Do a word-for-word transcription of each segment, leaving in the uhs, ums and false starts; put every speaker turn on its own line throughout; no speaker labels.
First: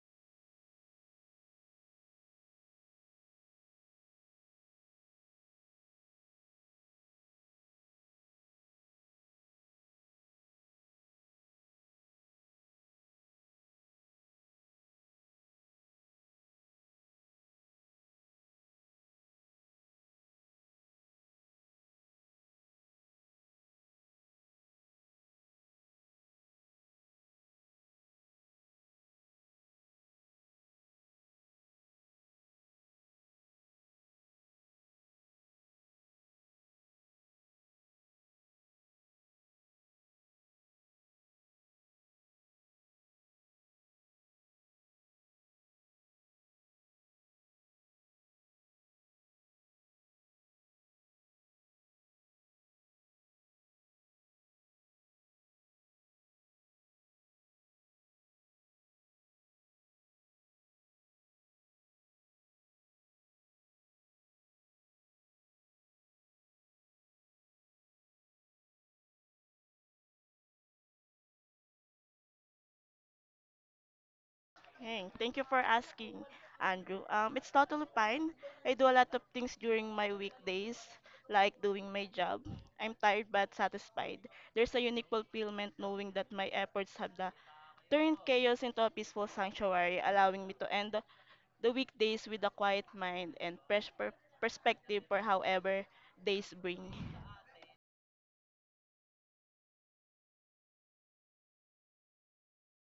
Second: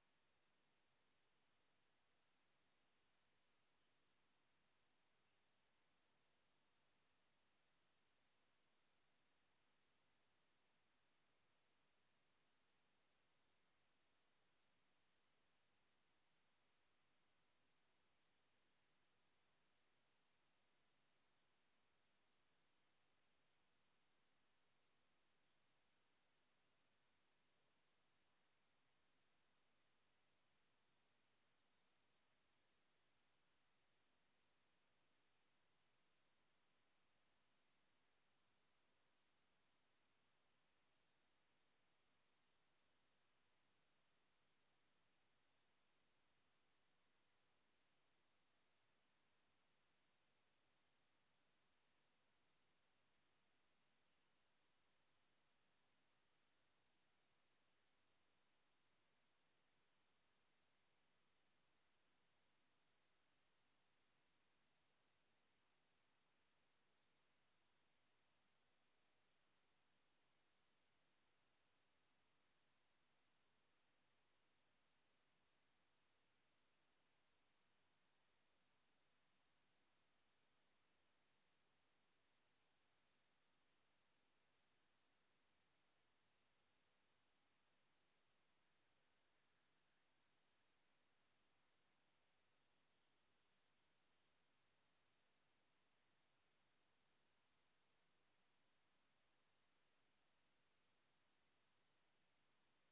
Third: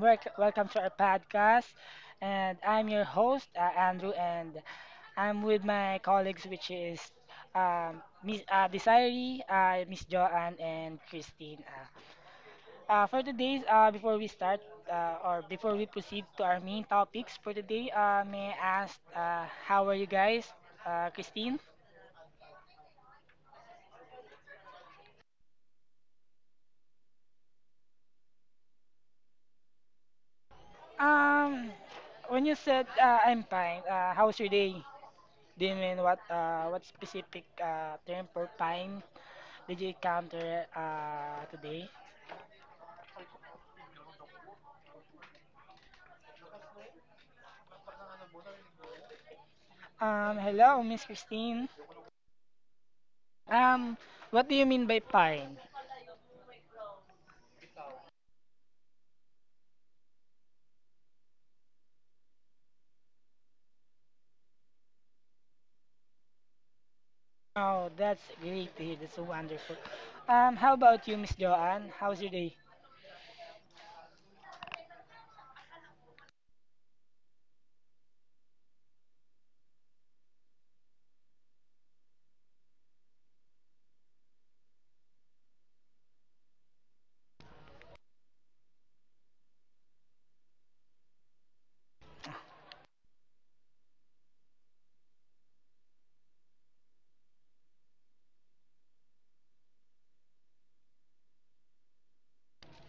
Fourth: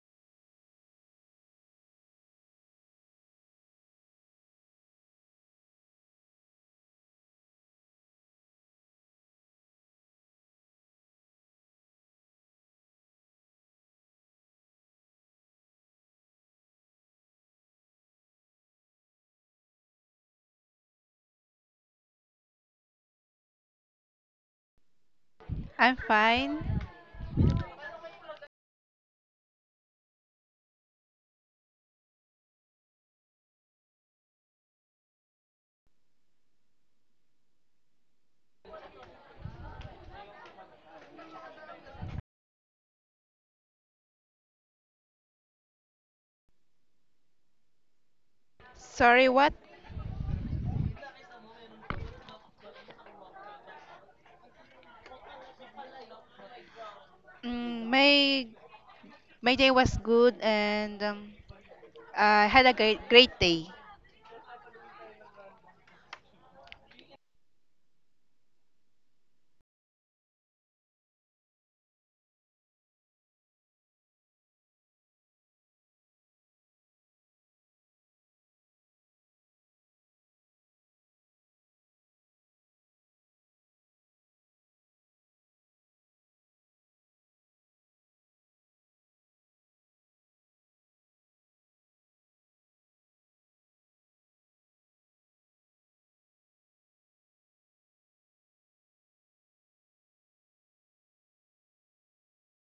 welc- Welcome to our podcast. And I'm your host, uh, Andrew, and I'm with my colleagues, which is um, Miss uh, Desiree, uh, Miss Joanne, and Christine. Uh, uh, for today's, uh, before we start, uh, or before we proceed to our main topics for today, uh, may I ask, uh, how are you guys, uh, Christine?
I'm fine.
Um, when you said, uh, I'm fine, uh, how's your day? Do you mean what uh what specific uh term for pine did you encounter uh today?
Sorry, what?
Um hello, Miss Christine. Um what do you mean by pine?
Mm, my my day was good and um, I had a great great day.
Oh, that's great to hear, that's so wonderful. Um how about you, Miss Joanne? How's your day?
Hey, thank you for asking, Andrew. Um, it's totally fine. I do a lot of things during my weekdays, like doing my job. I'm tired but satisfied. There's a unique fulfillment knowing that my efforts have the, turned chaos into a peaceful sanctuary, allowing me to end the the weekdays with a quiet mind and fresh per- perspective for however days bring.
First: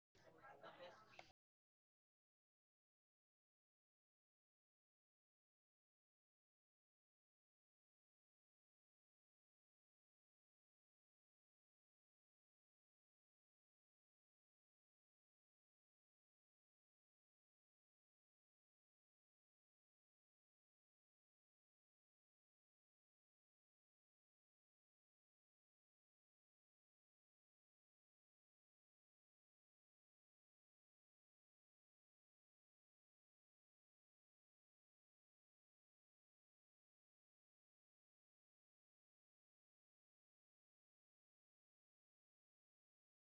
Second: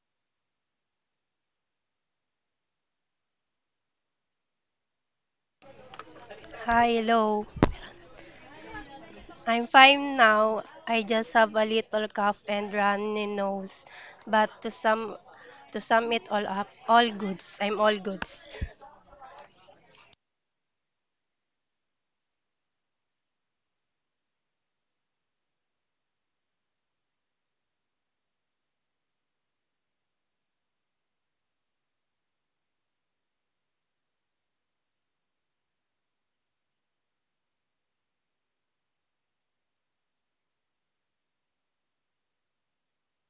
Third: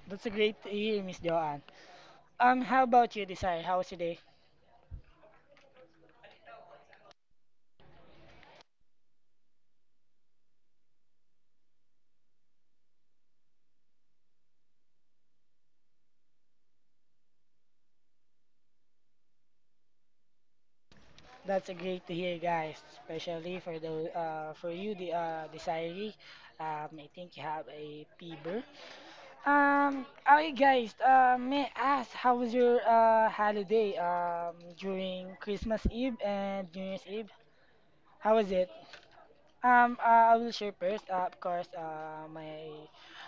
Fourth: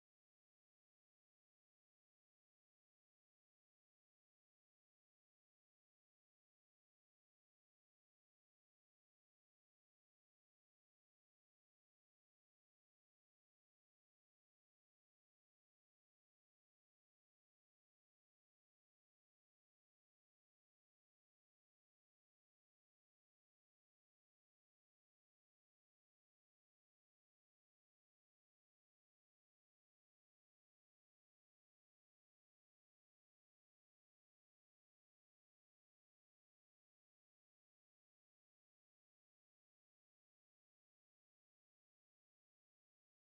That's a great to hear, Miss Joanne. Um how about you, Desire? How's your day?
Hi, hello. I'm fine now. I just have a little cough and runny nose. But to sum to sum it all up, all goods. I'm all goods.
That's a great to hear, guys, especially for the uh for you, the uh Desiree. Um I think you have a fever. Um, okay, guys. Uh, may I ask how was your uh holiday um during Christmas Eve and New Year's Eve? How was it? Um, uh, I will share first. Uh, of course, uh, my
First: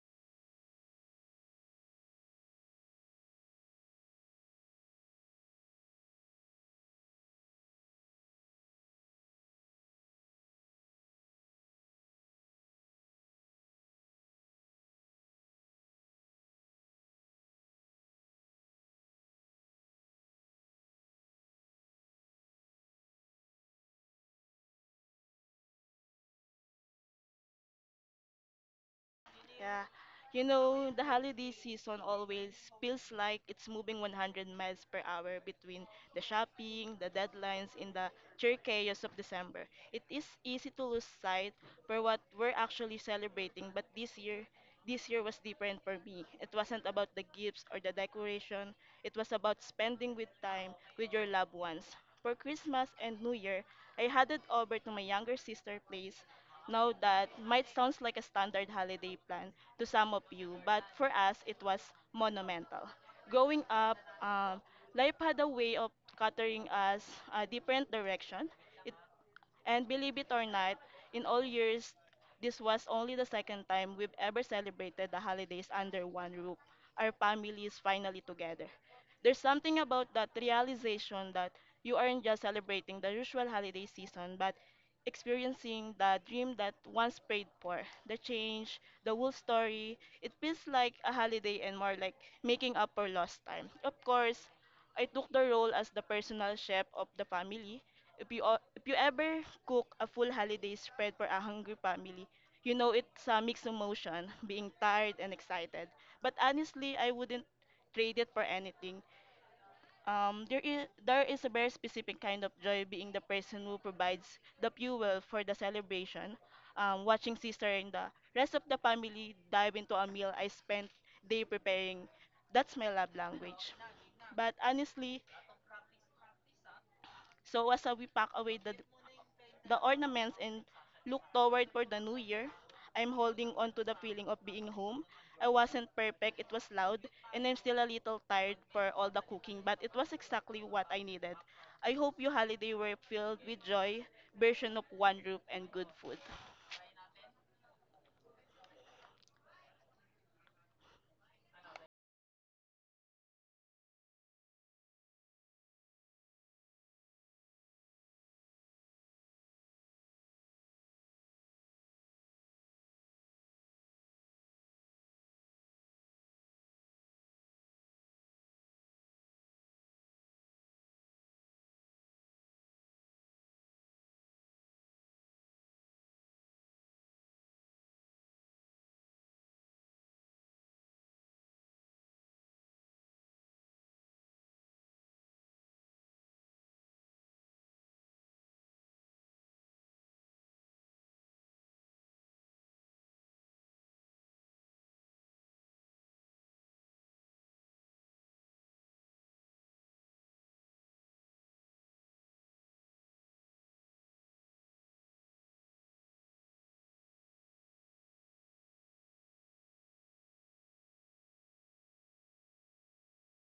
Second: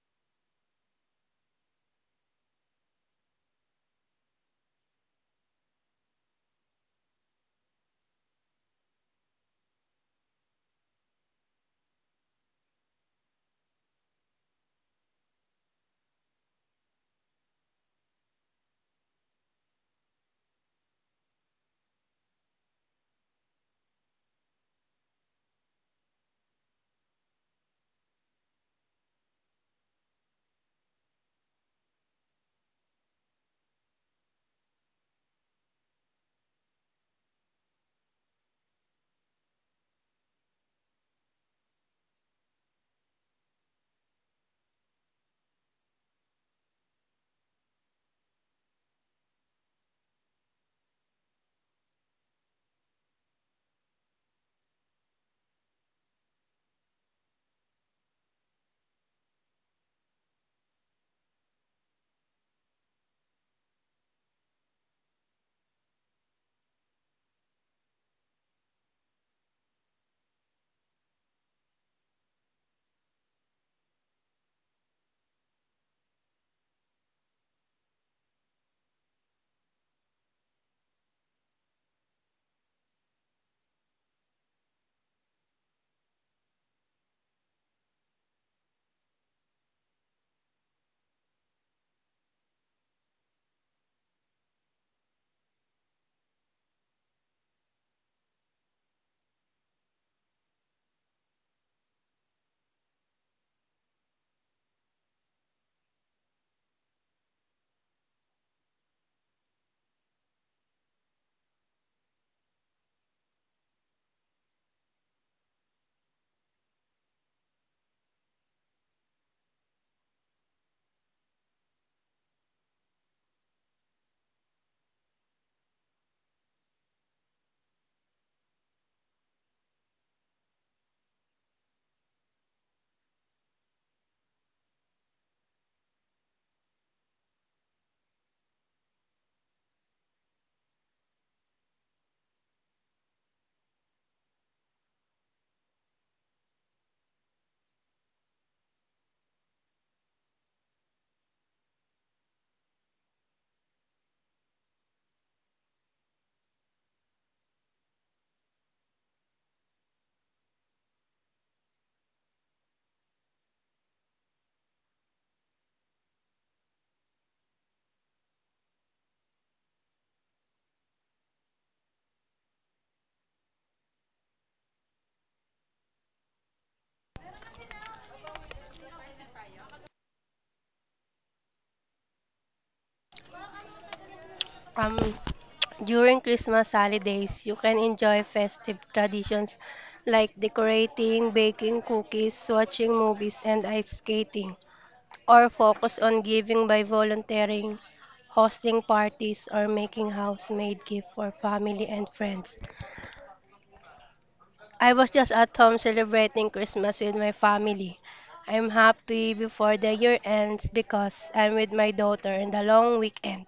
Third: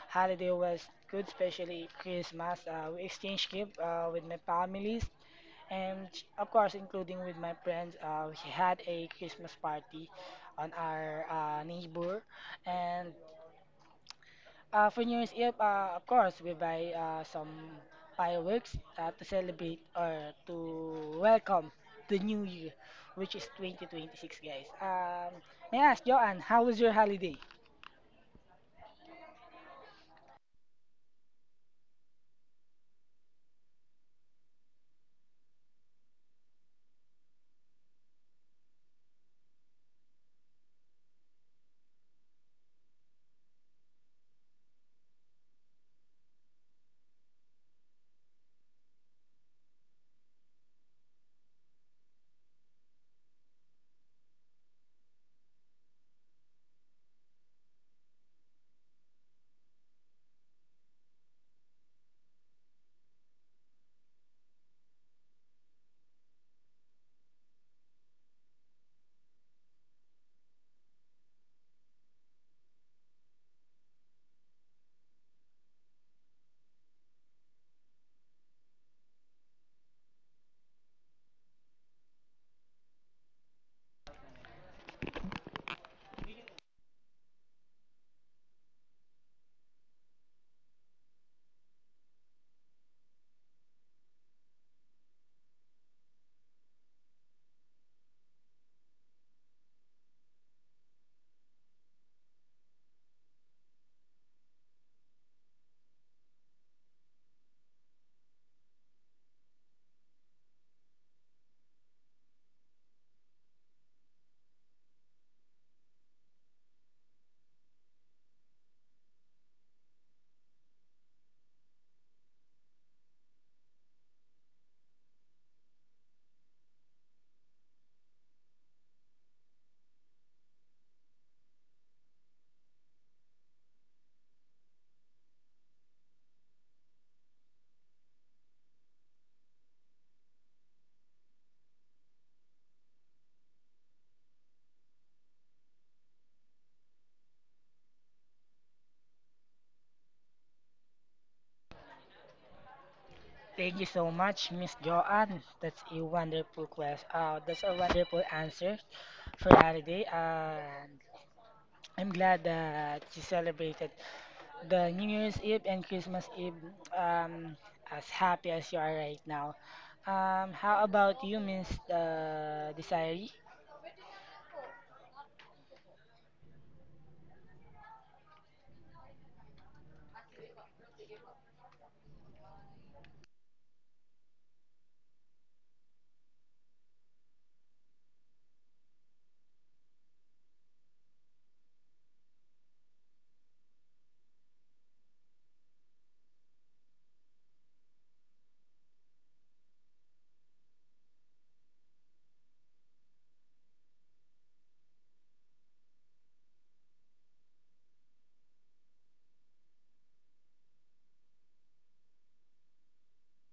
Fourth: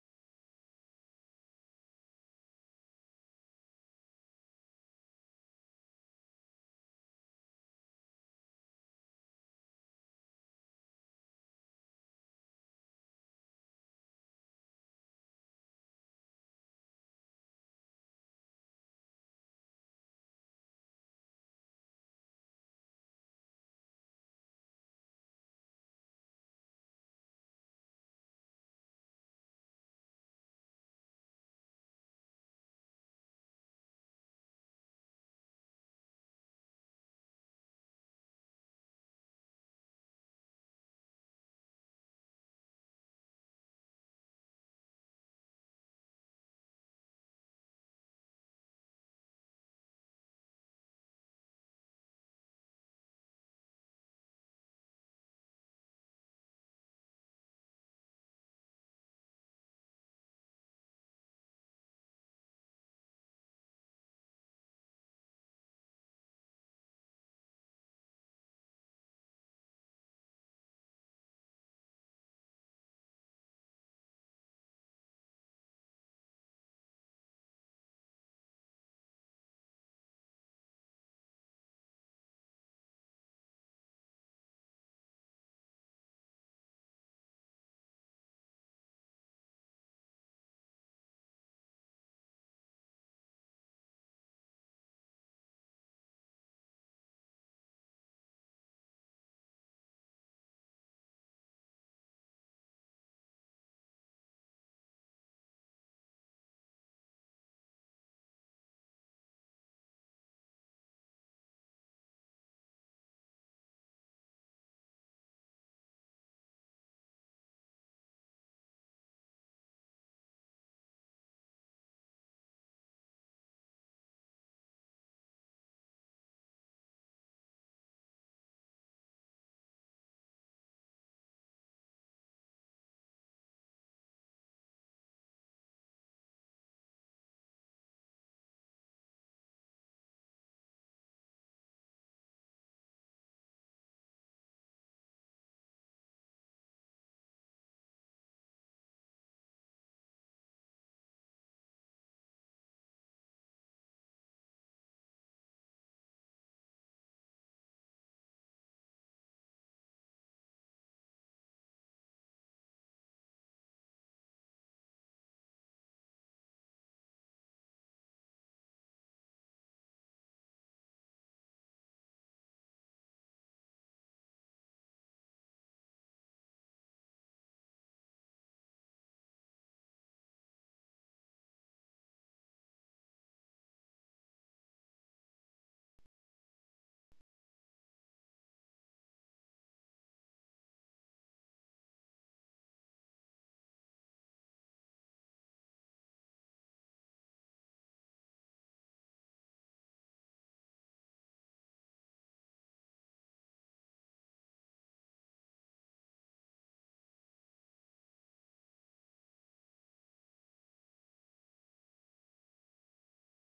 holiday was good, especially Christmas. Uh, we exchanged gift uh, with my families and of course, including with my friends. Uh, we had a Christmas party on our uh, neighbor, and Uh, for New Year's Eve, uh, of course, we buy uh, some fireworks uh, to celebrate or to welcome the new year, which is twenty twenty-six, guys. Um, may I ask, Joanne, how was your holiday?
Yeah. You know, the holiday season always feels like it's moving one hundred miles per hour between the shopping, the deadlines, and the sheer chaos of December. It is easy to lose sight for what we're actually celebrating, but this year, this year was different for me. It wasn't about the gifts or the decoration. It was about spending with time with your loved ones. For Christmas and New Year, I headed over to my younger sister' place now that might sounds like a standard holiday plan to some of you, but for us it was monumental. Growing up, um, life had a way of catering us a different direction. It and believe it or not, in all years, this was only the second time we've ever celebrated the holidays under one roof. Our family is finally together. There's something about that realization that you aren't just celebrating the usual holiday season, but experiencing the dream that once prayed for, the change, the whole story. It feels like a holiday and more like making up for lost time. Of course, I took the role as the personal chef of the family, if you o- if you ever cook a full holiday spread for a hungry family, you know it's a mixed emotion, being tired and excited. But honestly, I wouldn't trade it for anything. Um, there is there is a very specific kind of joy being the person who provides the fuel for the celebration. Um, watching sister and the rest of the family dive into a meal I spent day preparing. That's my love language. But honestly, so as uh, we pack away the the ornaments and look toward for the new year. I'm holding on to the feeling of being home. I wasn't perfect, it was loud, and I'm still a little tired for all the cooking, but it was exactly what I needed. I hope your holiday were filled with joy, version of one roof, and good food.
Thank you so much, Miss Joanne. That's a wonderful question. Uh, that's a wonderful answer for holiday. And I'm glad that you celebrated the New Year's Eve and Christmas Eve, um, as happy as you are right now. Um, how about you, Miss uh, Desiree?
Um During Christmas holidays, you can enjoy festive traditions like decorating, baking cookies, watching movies, and ice skating, or focus on giving by volunteering, hosting parties, or making house-made gifts for family and friends. I was just at home celebrating Christmas with my family. I'm happy before the year ends because I'm with my daughter in the long weekend.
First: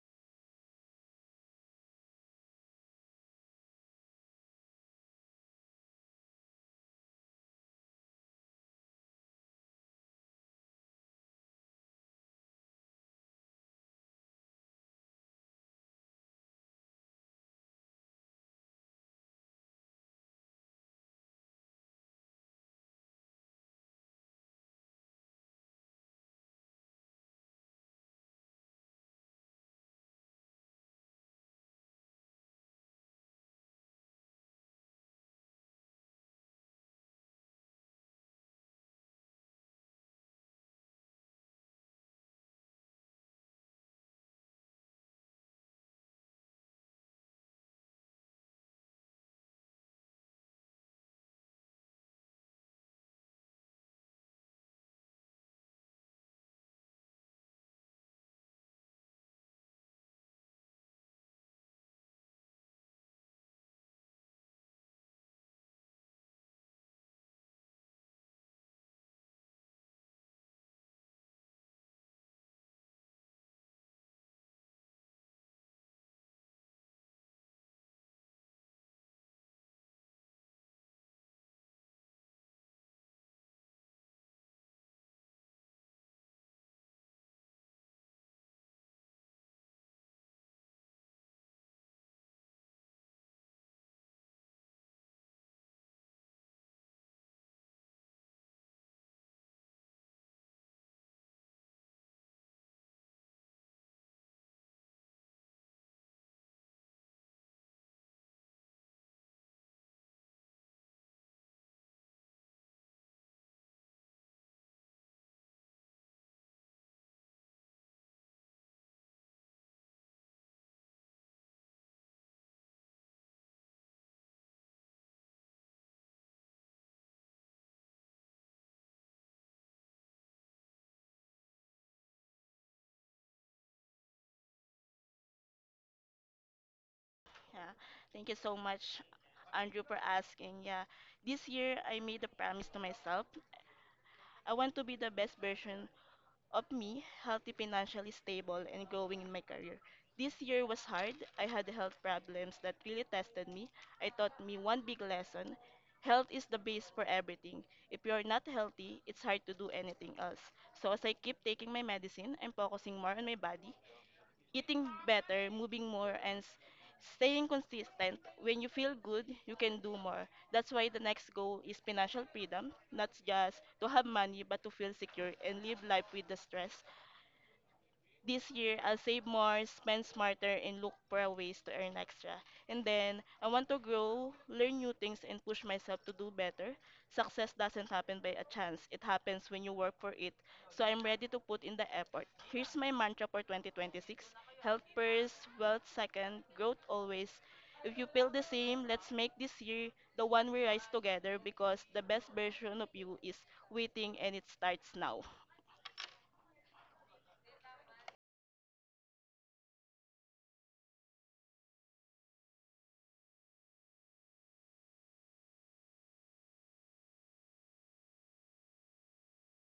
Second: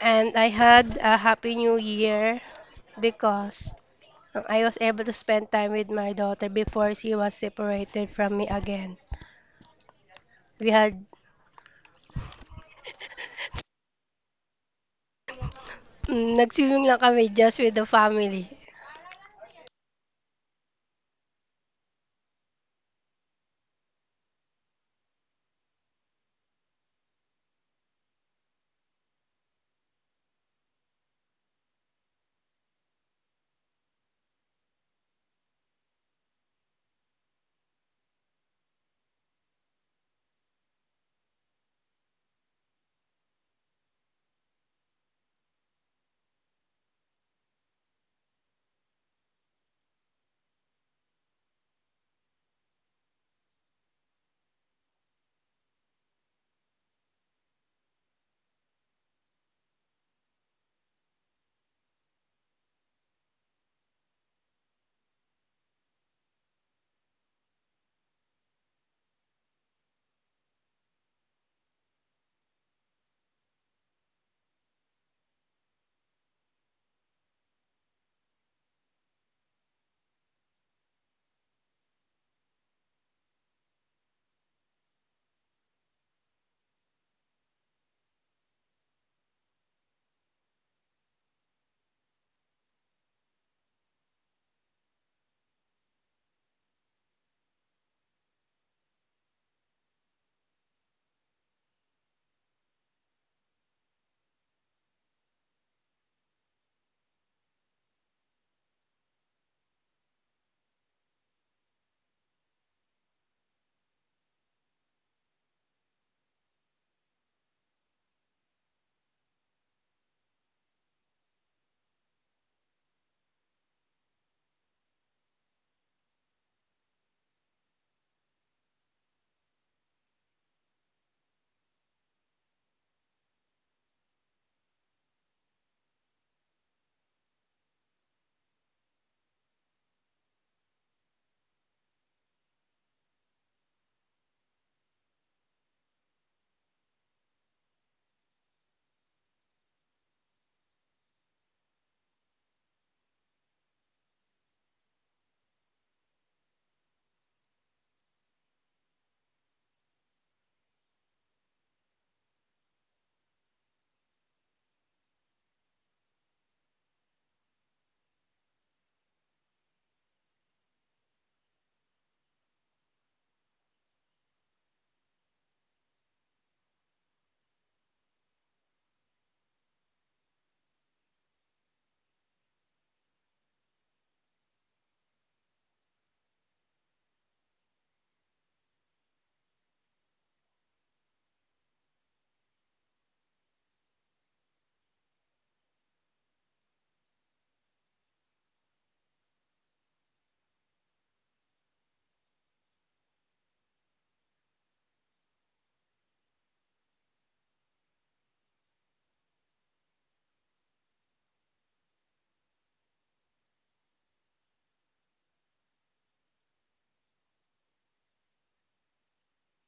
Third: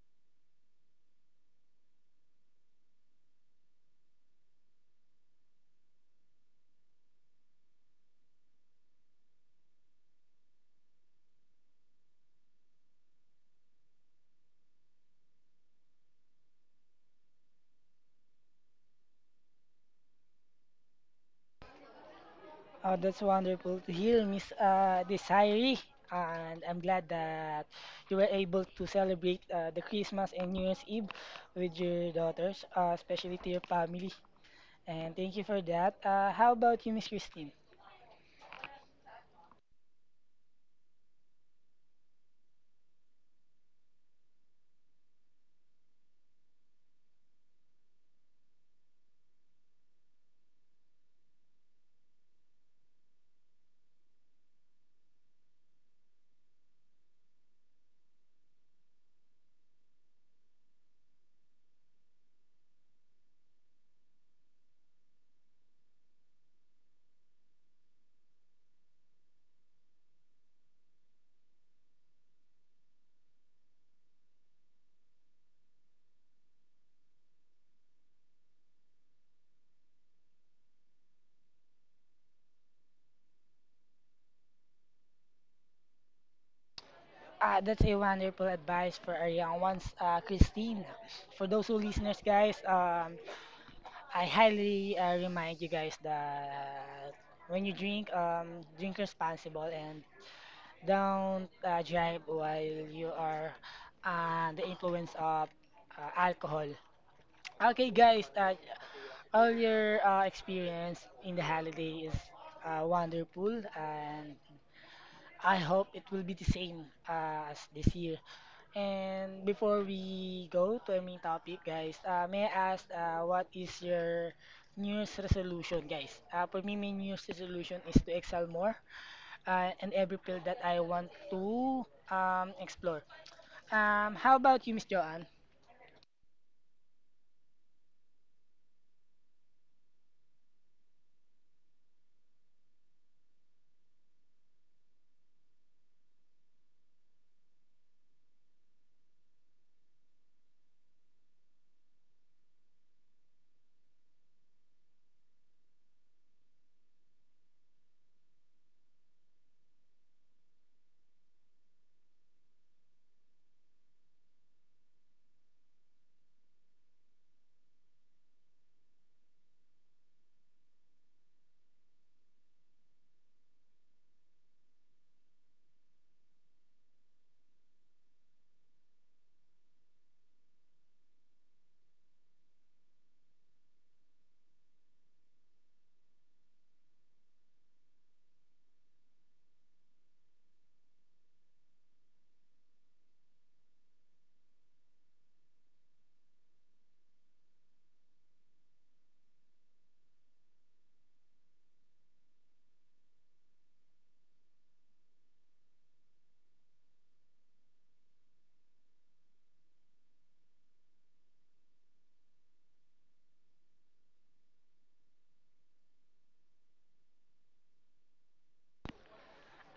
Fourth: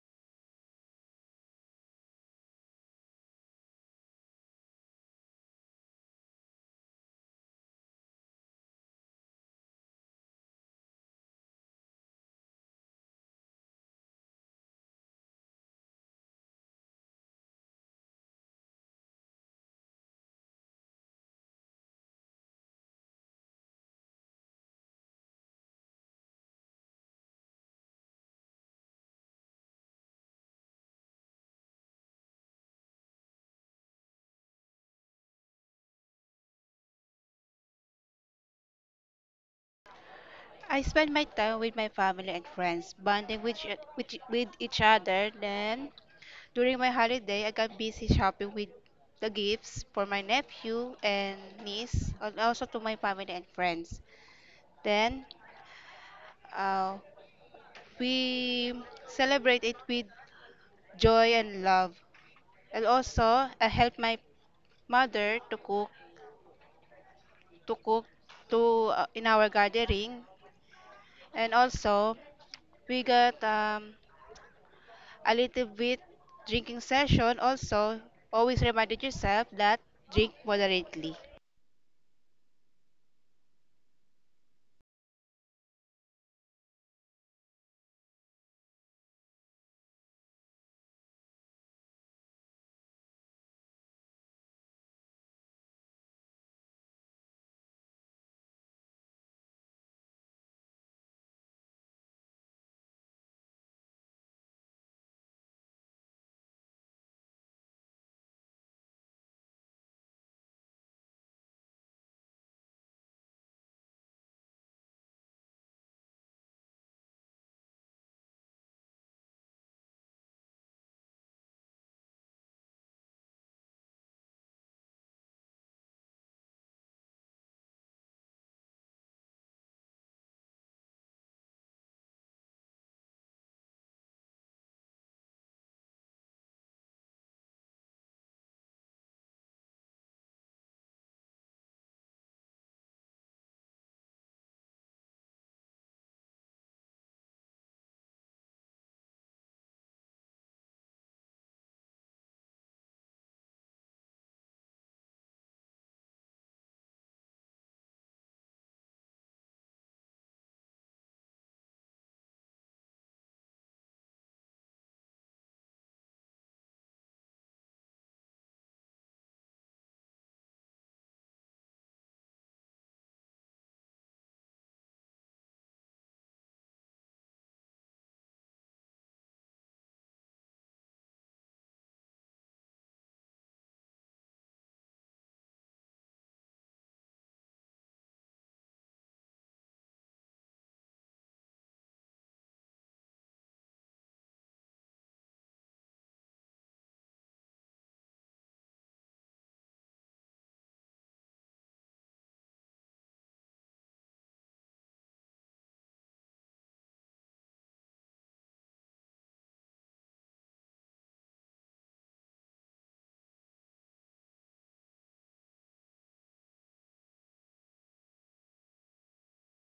And I had a happy new year because I was able to spend time with my daughter before she was separated from me again. We had mm, nagsimming lang kami just with the family.
Oh, that's wonderful to hear, Miss uh, Desiree. And I'm glad that you were able to celebrate uh, the Christmas and New Year's Eve with your daughters, uh, especially to your family. And thank you for that. Uh, how about you, Miss Christine?
I spent my time with my family and friends, bonding with each- with, with each other. Then during my holiday, I got busy shopping with the gifts for my nephew and niece, and also to my family and friends. Then uh, we celebrate it with joy and love, and also I help my mother to cook to cook to uh, in our gathering and also we got um, a little bit drinking session also always reminded yourself that drink moderately.
Ah, that's a wonderful advice for our young ones, uh, Christine. For those who listeners, guys, um, I highly uh, remind you guys that when you drink, um, drink responsible and don't uh, drive while you are uh, the influence of uh, alcohol. Okay, guys, uh, all your uh, experience in the holiday is uh, wonderful, and I hope it will be the same uh, as this year. And before we go to our main topic, guys, uh, may I ask, uh, what is your New Year's resolution, guys? Uh, for me, my New Year's resolution is to excel more uh, in every field that I want to um, explore. Um, how about you, Miss Joanne?
Yeah. Thank you so much, Andrew, for asking. Yeah. This year, I made a promise to myself. I want to be the best version of me, healthy, financially stable, and growing in my career. This year was hard. I had health problems that really tested me. I taught me one big lesson. Health is the base for everything. If you are not healthy, it's hard to do anything else. So as I keep taking my medicine, I'm focusing more on my body, eating better, moving more, and s- staying consistent. When you feel good, you can do more. That's why the next goal is financial freedom, not just to have money, but to feel secure and live life with the stress this year, I'll save more, spend smarter, and look for ways to earn extra. And then, I want to grow, learn new things, and push myself to do better. Success doesn't happen by a chance, it happens when you work for it. So, I'm ready to put in the effort. Here's my mantra for twenty twenty-six. Health first, wealth second, growth always. If you feel the same, let's make this year the one we rise together because the best version of you is waiting and it starts now.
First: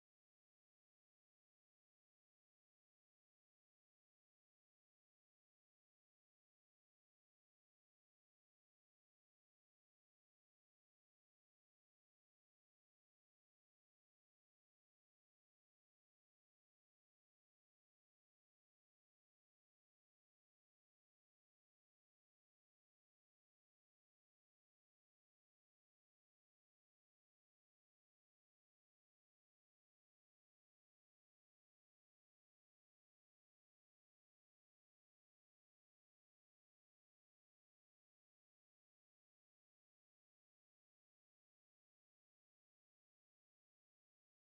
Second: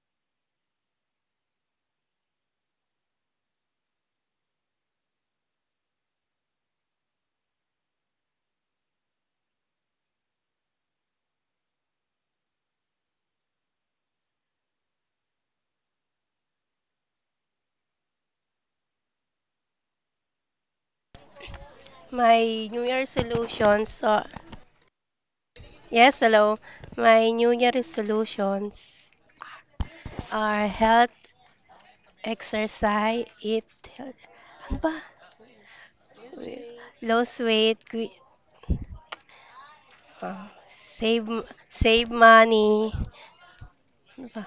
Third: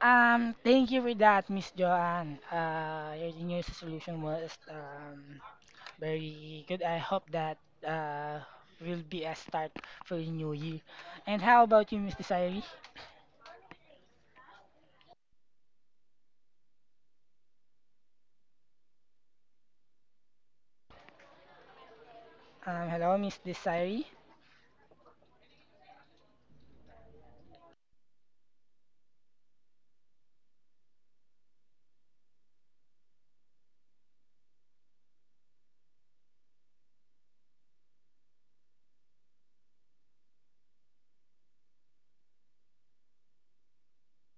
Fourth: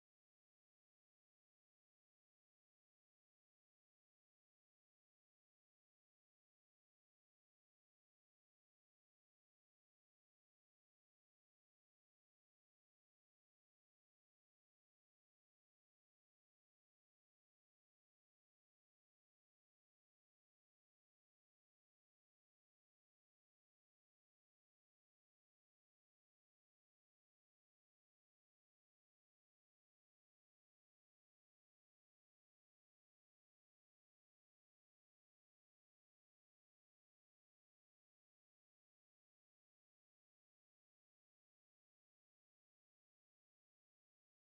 Um, thank you for that, Miss Joanne. Uh, your New Year's resolution was, um, very good. I hope that uh, will be a start for the new year. And how about you, Miss Desiree?
My New
Um,
Year
hello, Miss
resolutions
Desiree.
are yes, hello. My New Year resolutions are health, exercise, eat, ano ba? Lose weight, gui- ah, save, save money, ano ba?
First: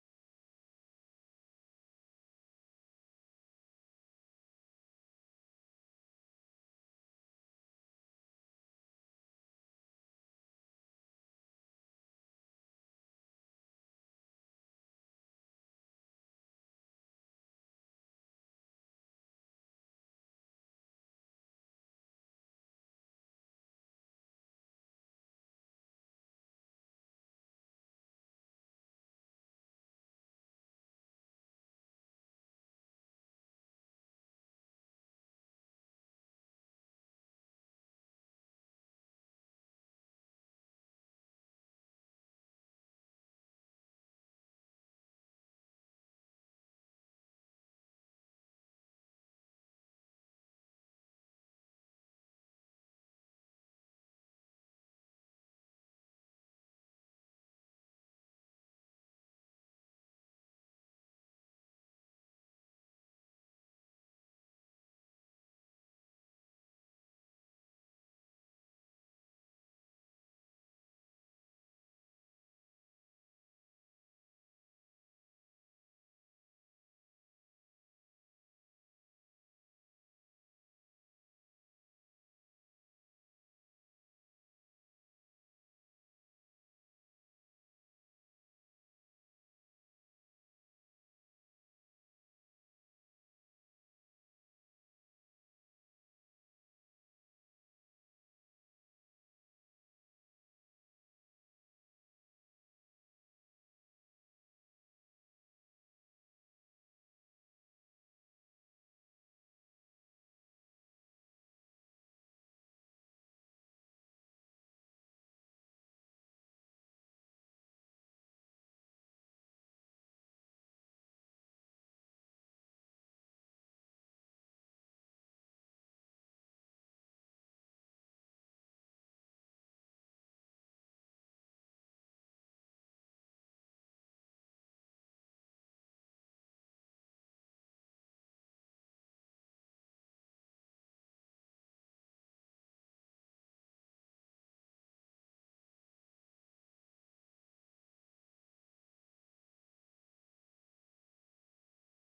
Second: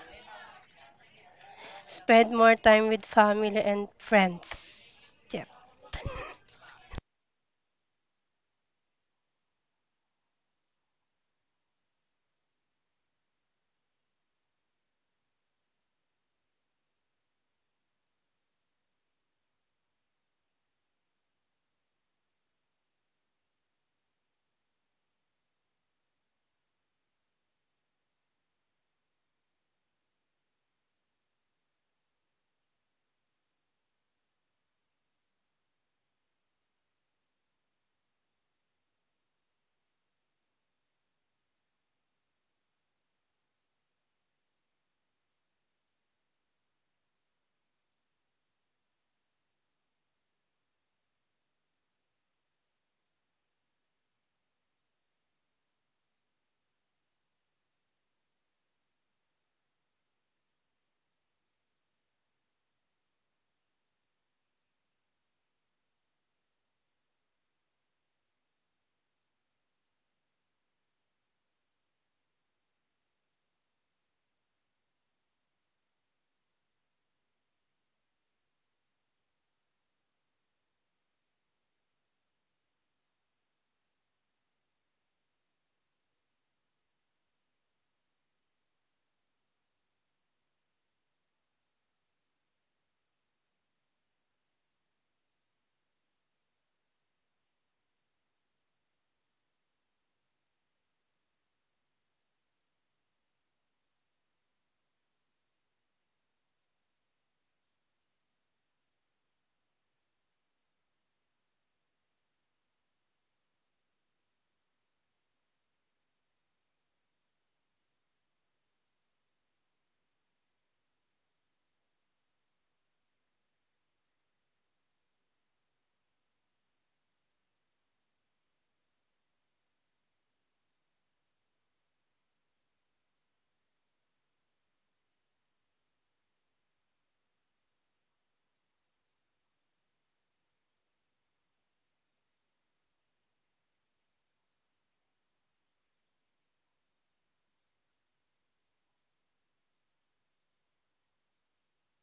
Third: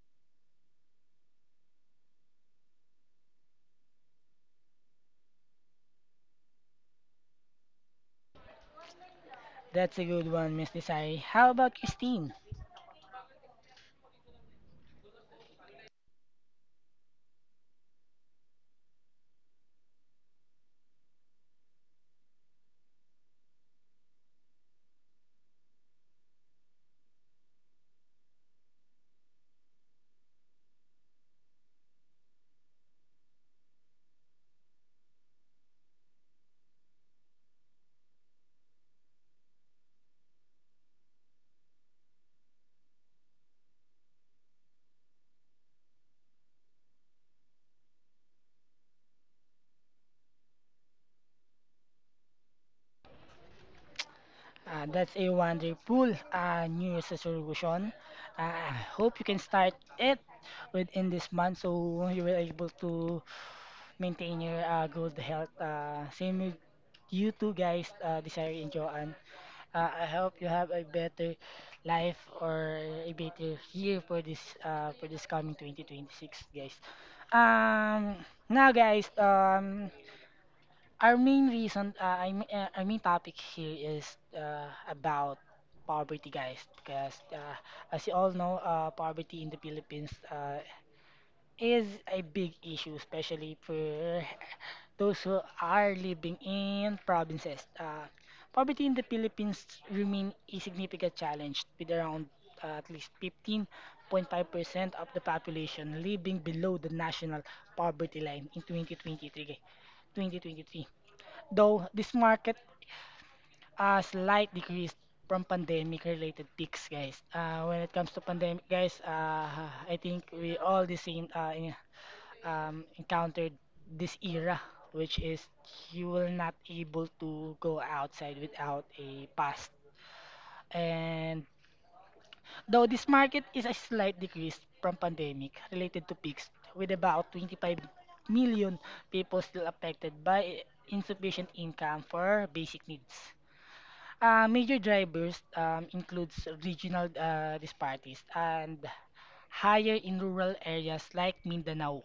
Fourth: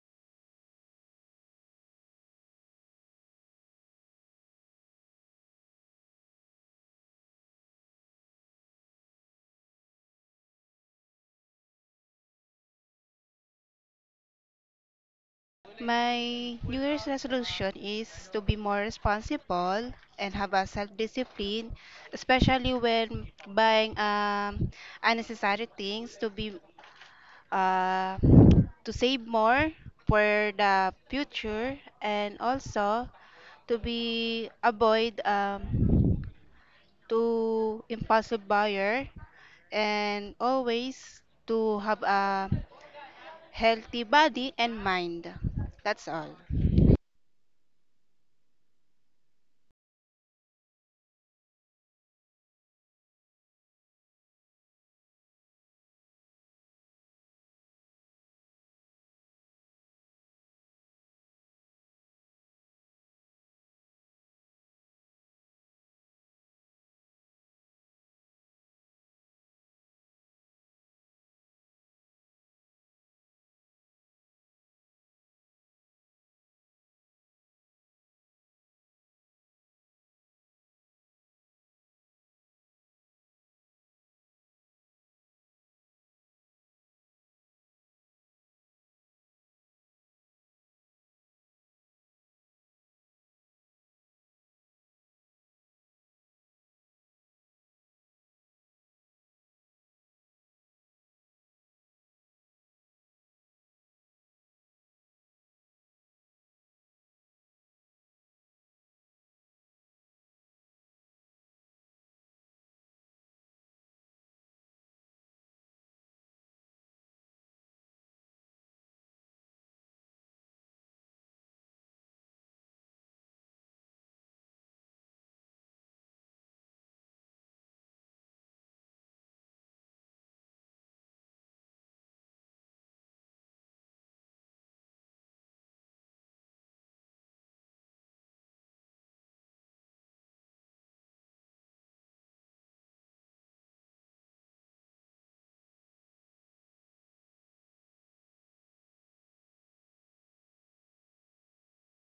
Spend more time with family and friends. Yeah.
That's a good one, Miss Desiree. How about Christine?
My new year's resolution is to be more responsible and have a self-discipline, especially when buying um, unnecessary things, to be uh, to save more for the future, and also to be avoid um, to impulsive buyer, and always to have a healthy body and mind. That's all.
Uh, that's a wonderful, uh, New Year's resolution. Uh, I hope you can start it within this month so you will able to maintain your uh, good health. Uh, same with you two guys, uh, Desiree and Joanne. Uh, I hope you have a better life or a better year for this uh, for this coming twenty twenty-six, guys. Um, Now, guys, um, our main reason, uh, I mean, uh, our main topic here is uh, about poverty, guys, because uh, as you all know, uh, poverty in the Philippines. Uh, is a big issue, especially for those who are living in provinces. Uh, poverty in the Philippines remain a significant challenge, with around, uh, at least fifteen point five percent of the population living below the national poverty line in twenty twenty-three. twenty twenty-three. Though this market a slight decrease from pandemic related peaks, guys, uh, when it comes to pandemic, guys, uh, I think we all the same, uh, in- um, encountered this era, which is you will not able to go outside without a pass. And though this market is a slight decrease from pandemic related to peaks, with about twenty-five million people still affected by insufficient income for basic needs. Uh, major drivers, um, includes regional, uh, disparities and higher in rural areas like Mindanao.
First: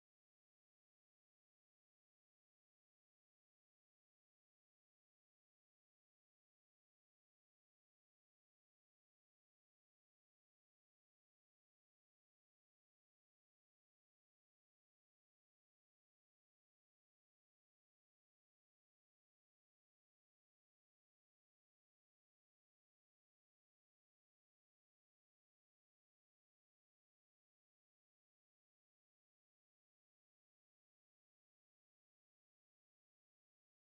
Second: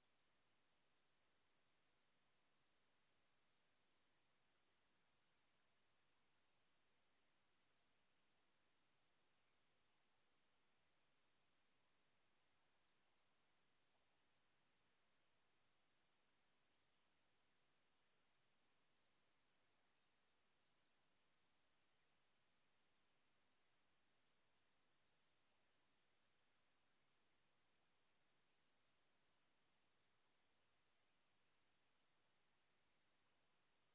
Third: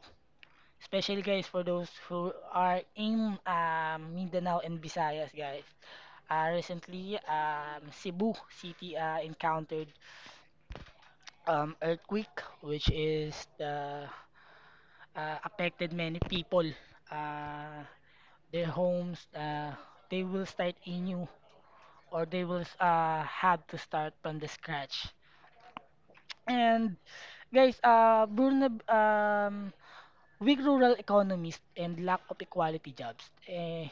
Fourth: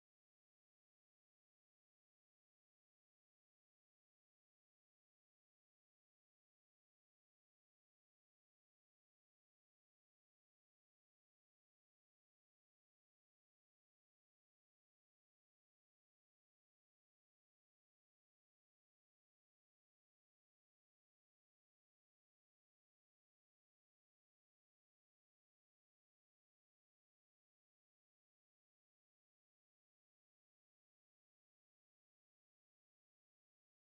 Especially, guys, for those who are in, um, Mindanao and Visayas, guys. Uh, recently, um, Cebu City uh, encountered, um, earthquake which is the uh, affected many people. Uh, their homes, uh, they will start anew or they will uh, have to start from the scratch. And guys, uh, vulner- um, weak rural economies and lack of equality jobs. Eh,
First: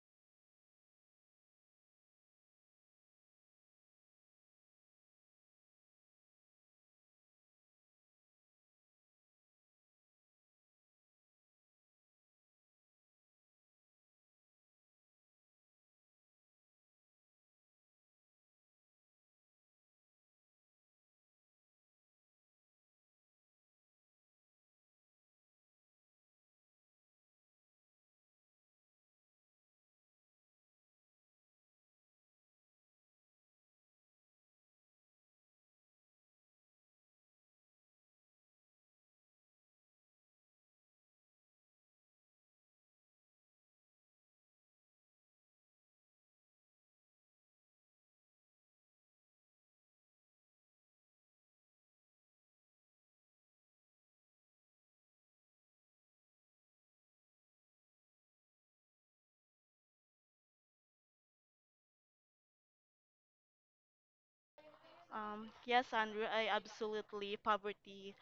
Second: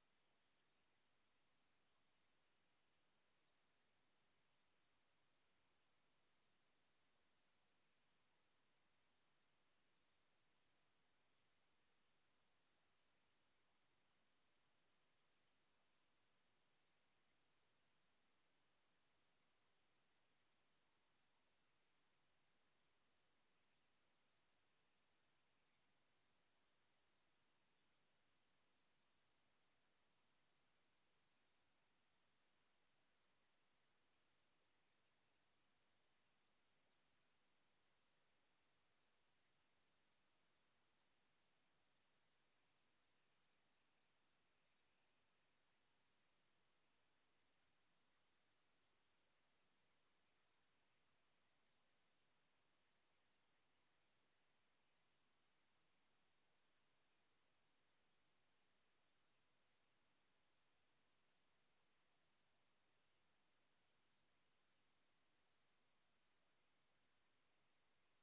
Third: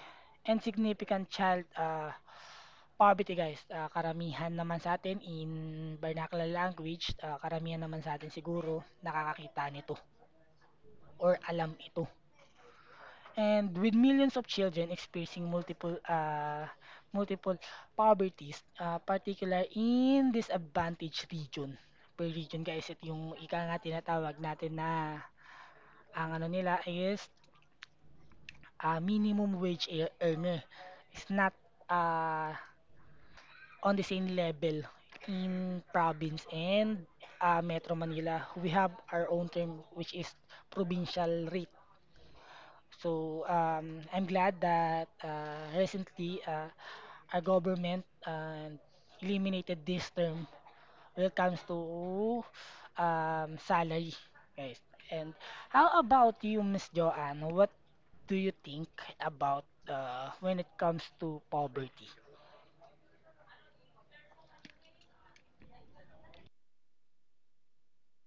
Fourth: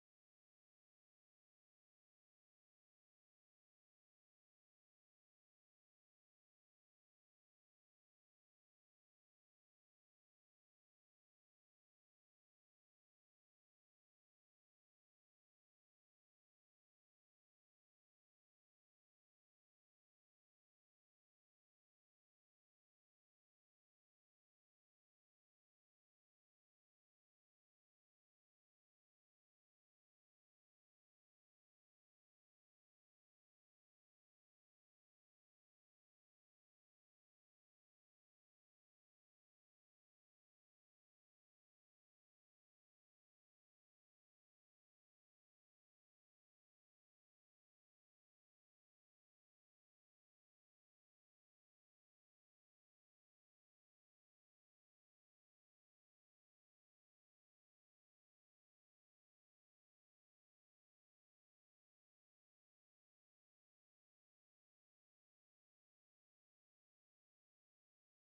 And significant child uh, poverty, guys. Ah, karamihan naman sa atin in vernacular language, ah, karamihan naman sa atin siguro nakakakita nito or alam ito. And with millions of children experiencing multiple ah, multiple poverties, ah, particular in disadvantaged region. Per region, guys, ito yung ika nga tinatawag natin na ang ano nila is, uh, minimum wage ear- earner is not, uh, on the same level in province and, uh, Metro Manila. We have our own term which is provincial rate. So, um, I'm glad that uh, recently, uh, our government uh, eliminated this term when it comes to, um, salary, guys. And how about you, Miss Joanne? What do you think about, uh, when it comes to poverty?
Um, yes, Andrew, I absolutely. Poverty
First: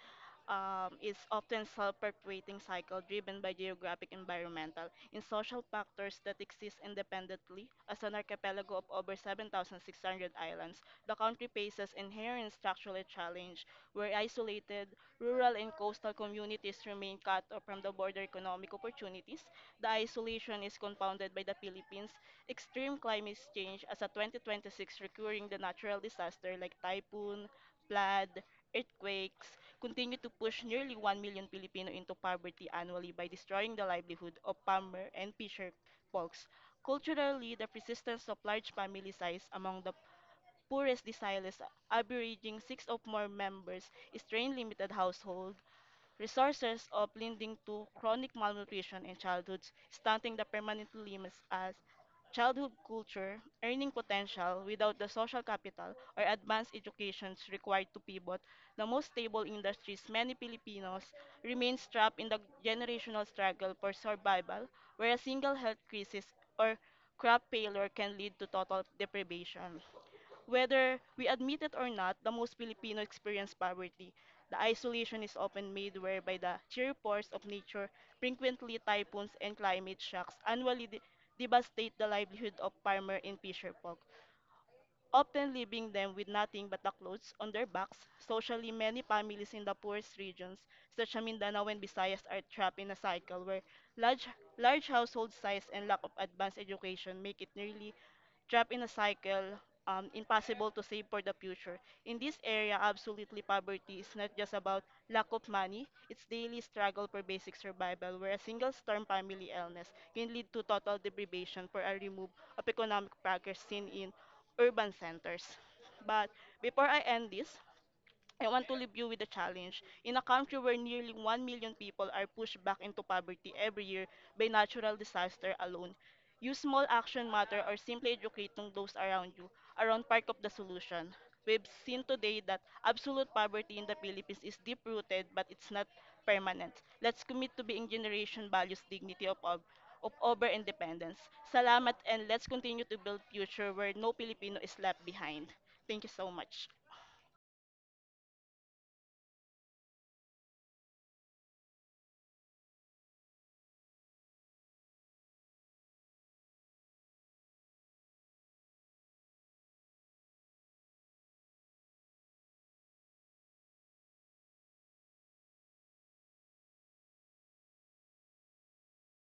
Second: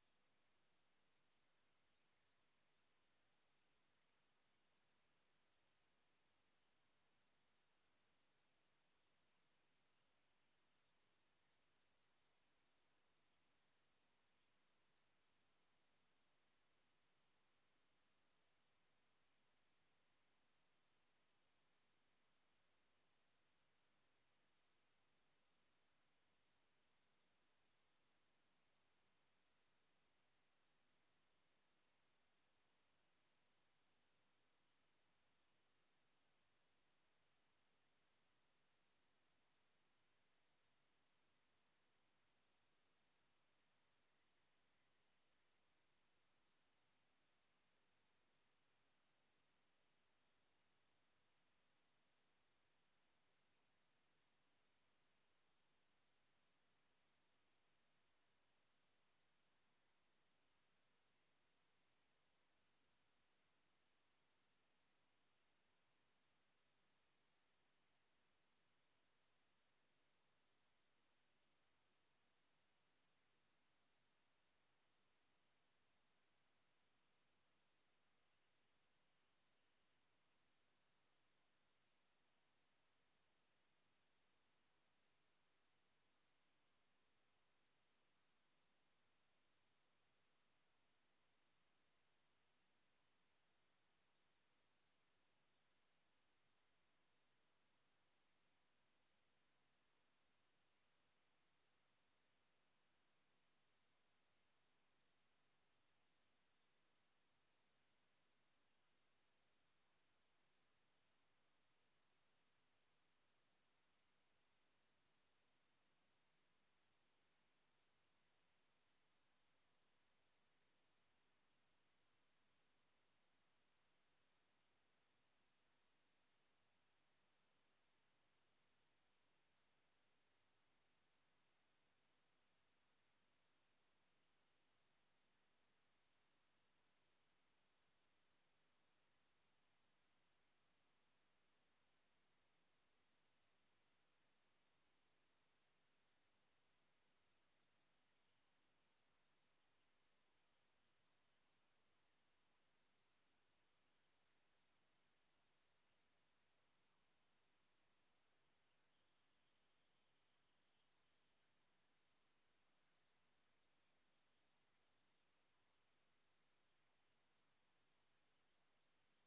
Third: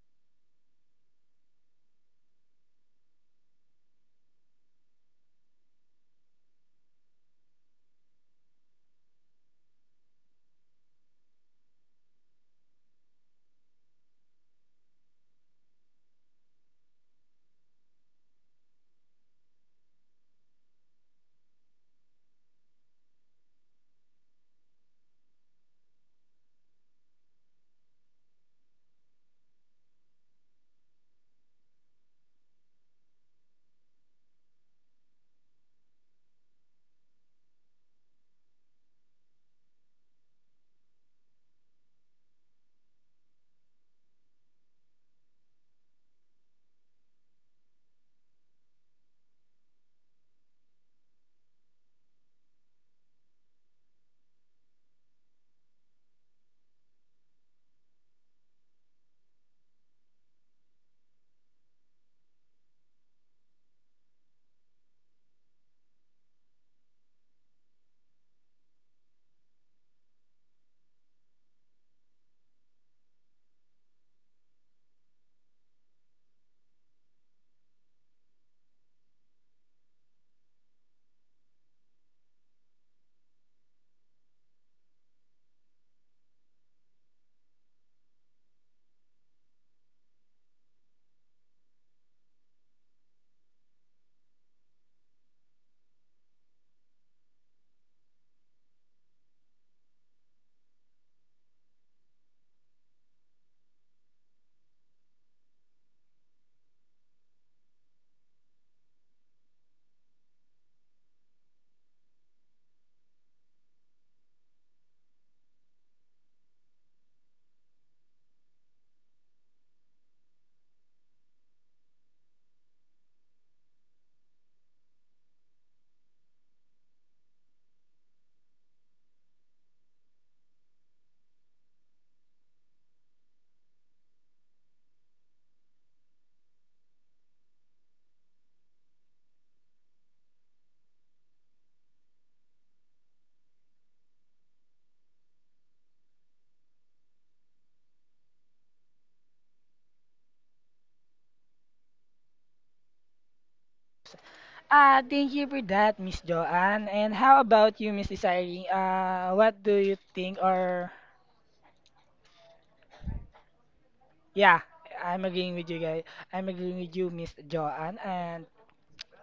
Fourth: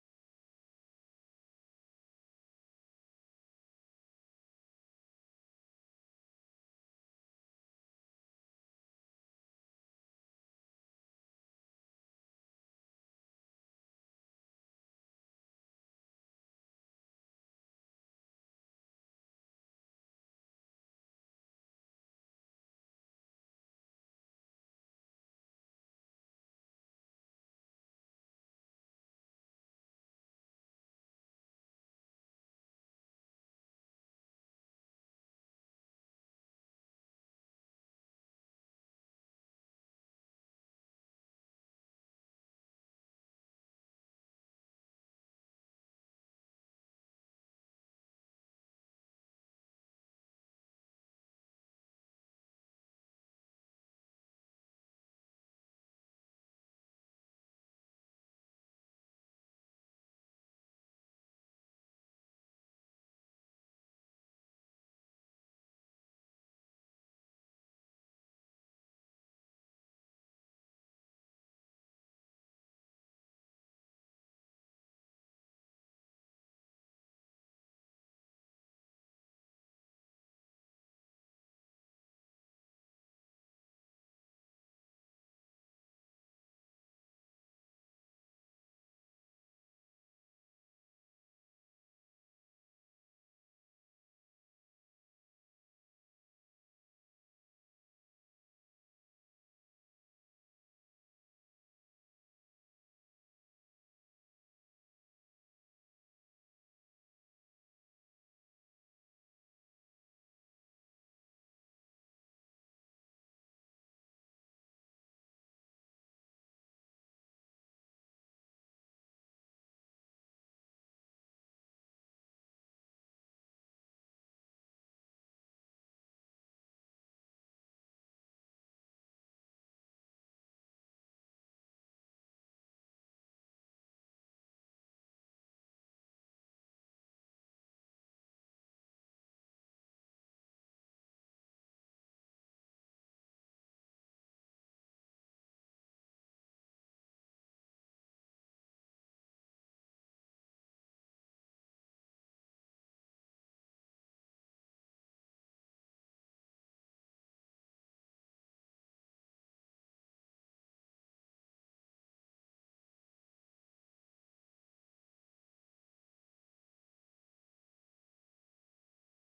um, is often self-perpetuating cycle driven by geographic, environmental, and social factors that exist independently. As an archipelago of over seven thousand six hundred islands, the country faces inherent structural challenge where isolated, rural, and coastal communities remain cut off from the border economic opportunities. The isolation is compounded by the Philippines' extreme climate change as a twenty twenty-six recurring the natural disaster like typhoon, flood, earthquakes continue to push nearly one million Filipino into poverty annually by destroying the livelihood of farmer and fisher folks. Culturally, the persistence of large family size among the poorest deciles averaging six or more members strain limited household resources of leading to chronic malnutrition in childhoods, stunting the permanent limbs as childhood culture, earning potential without the social capital or advanced educations required to pivot, the most stable industries many Filipinos remain trapped in the generational struggle for survival, where a single health crisis or crop failure can lead to total deprivation. Whether we admit it or not, the most Filipino experience poverty. The isolation is often made whereby the sheer force of nature, frequently typhoons and climate shocks, annually de- devastate the livelihood of farmer and fisher folk often leaving them with nothing but the clothes on their backs. Socially, many families in the poorest regions, such as Mindanao and Visayas, are trapped in a cycle where large, large household size and lack of advanced education make it nearly trapped in a cycle um, impossible to save for the future. In this area, absolutely poverty is not just about lack of money, it's daily struggle for basic survival where a single storm family illness can lead to total deprivation for a remove of economic progress seen in urban centers. But before I end this, I want to leave you with a challenge. In a country where nearly one million people are pushed back into poverty every year by natural disaster alone, you small action matter or simply educating those around you around part of the solution. We've seen today that absolute poverty in the Philippines is deep rooted but it's not permanent. Let's commit to being generation values dignity of all of over independence. Salamat and let's continue to build future where no Filipino is left behind. Thank you so much.
Ah, thank you for that, Miss Joanne. And how about you, Miss Desiree? Uh, what do you think? Or yeah, I'm agreeing with you guys. I'm agreeing with you, Miss Joanne. And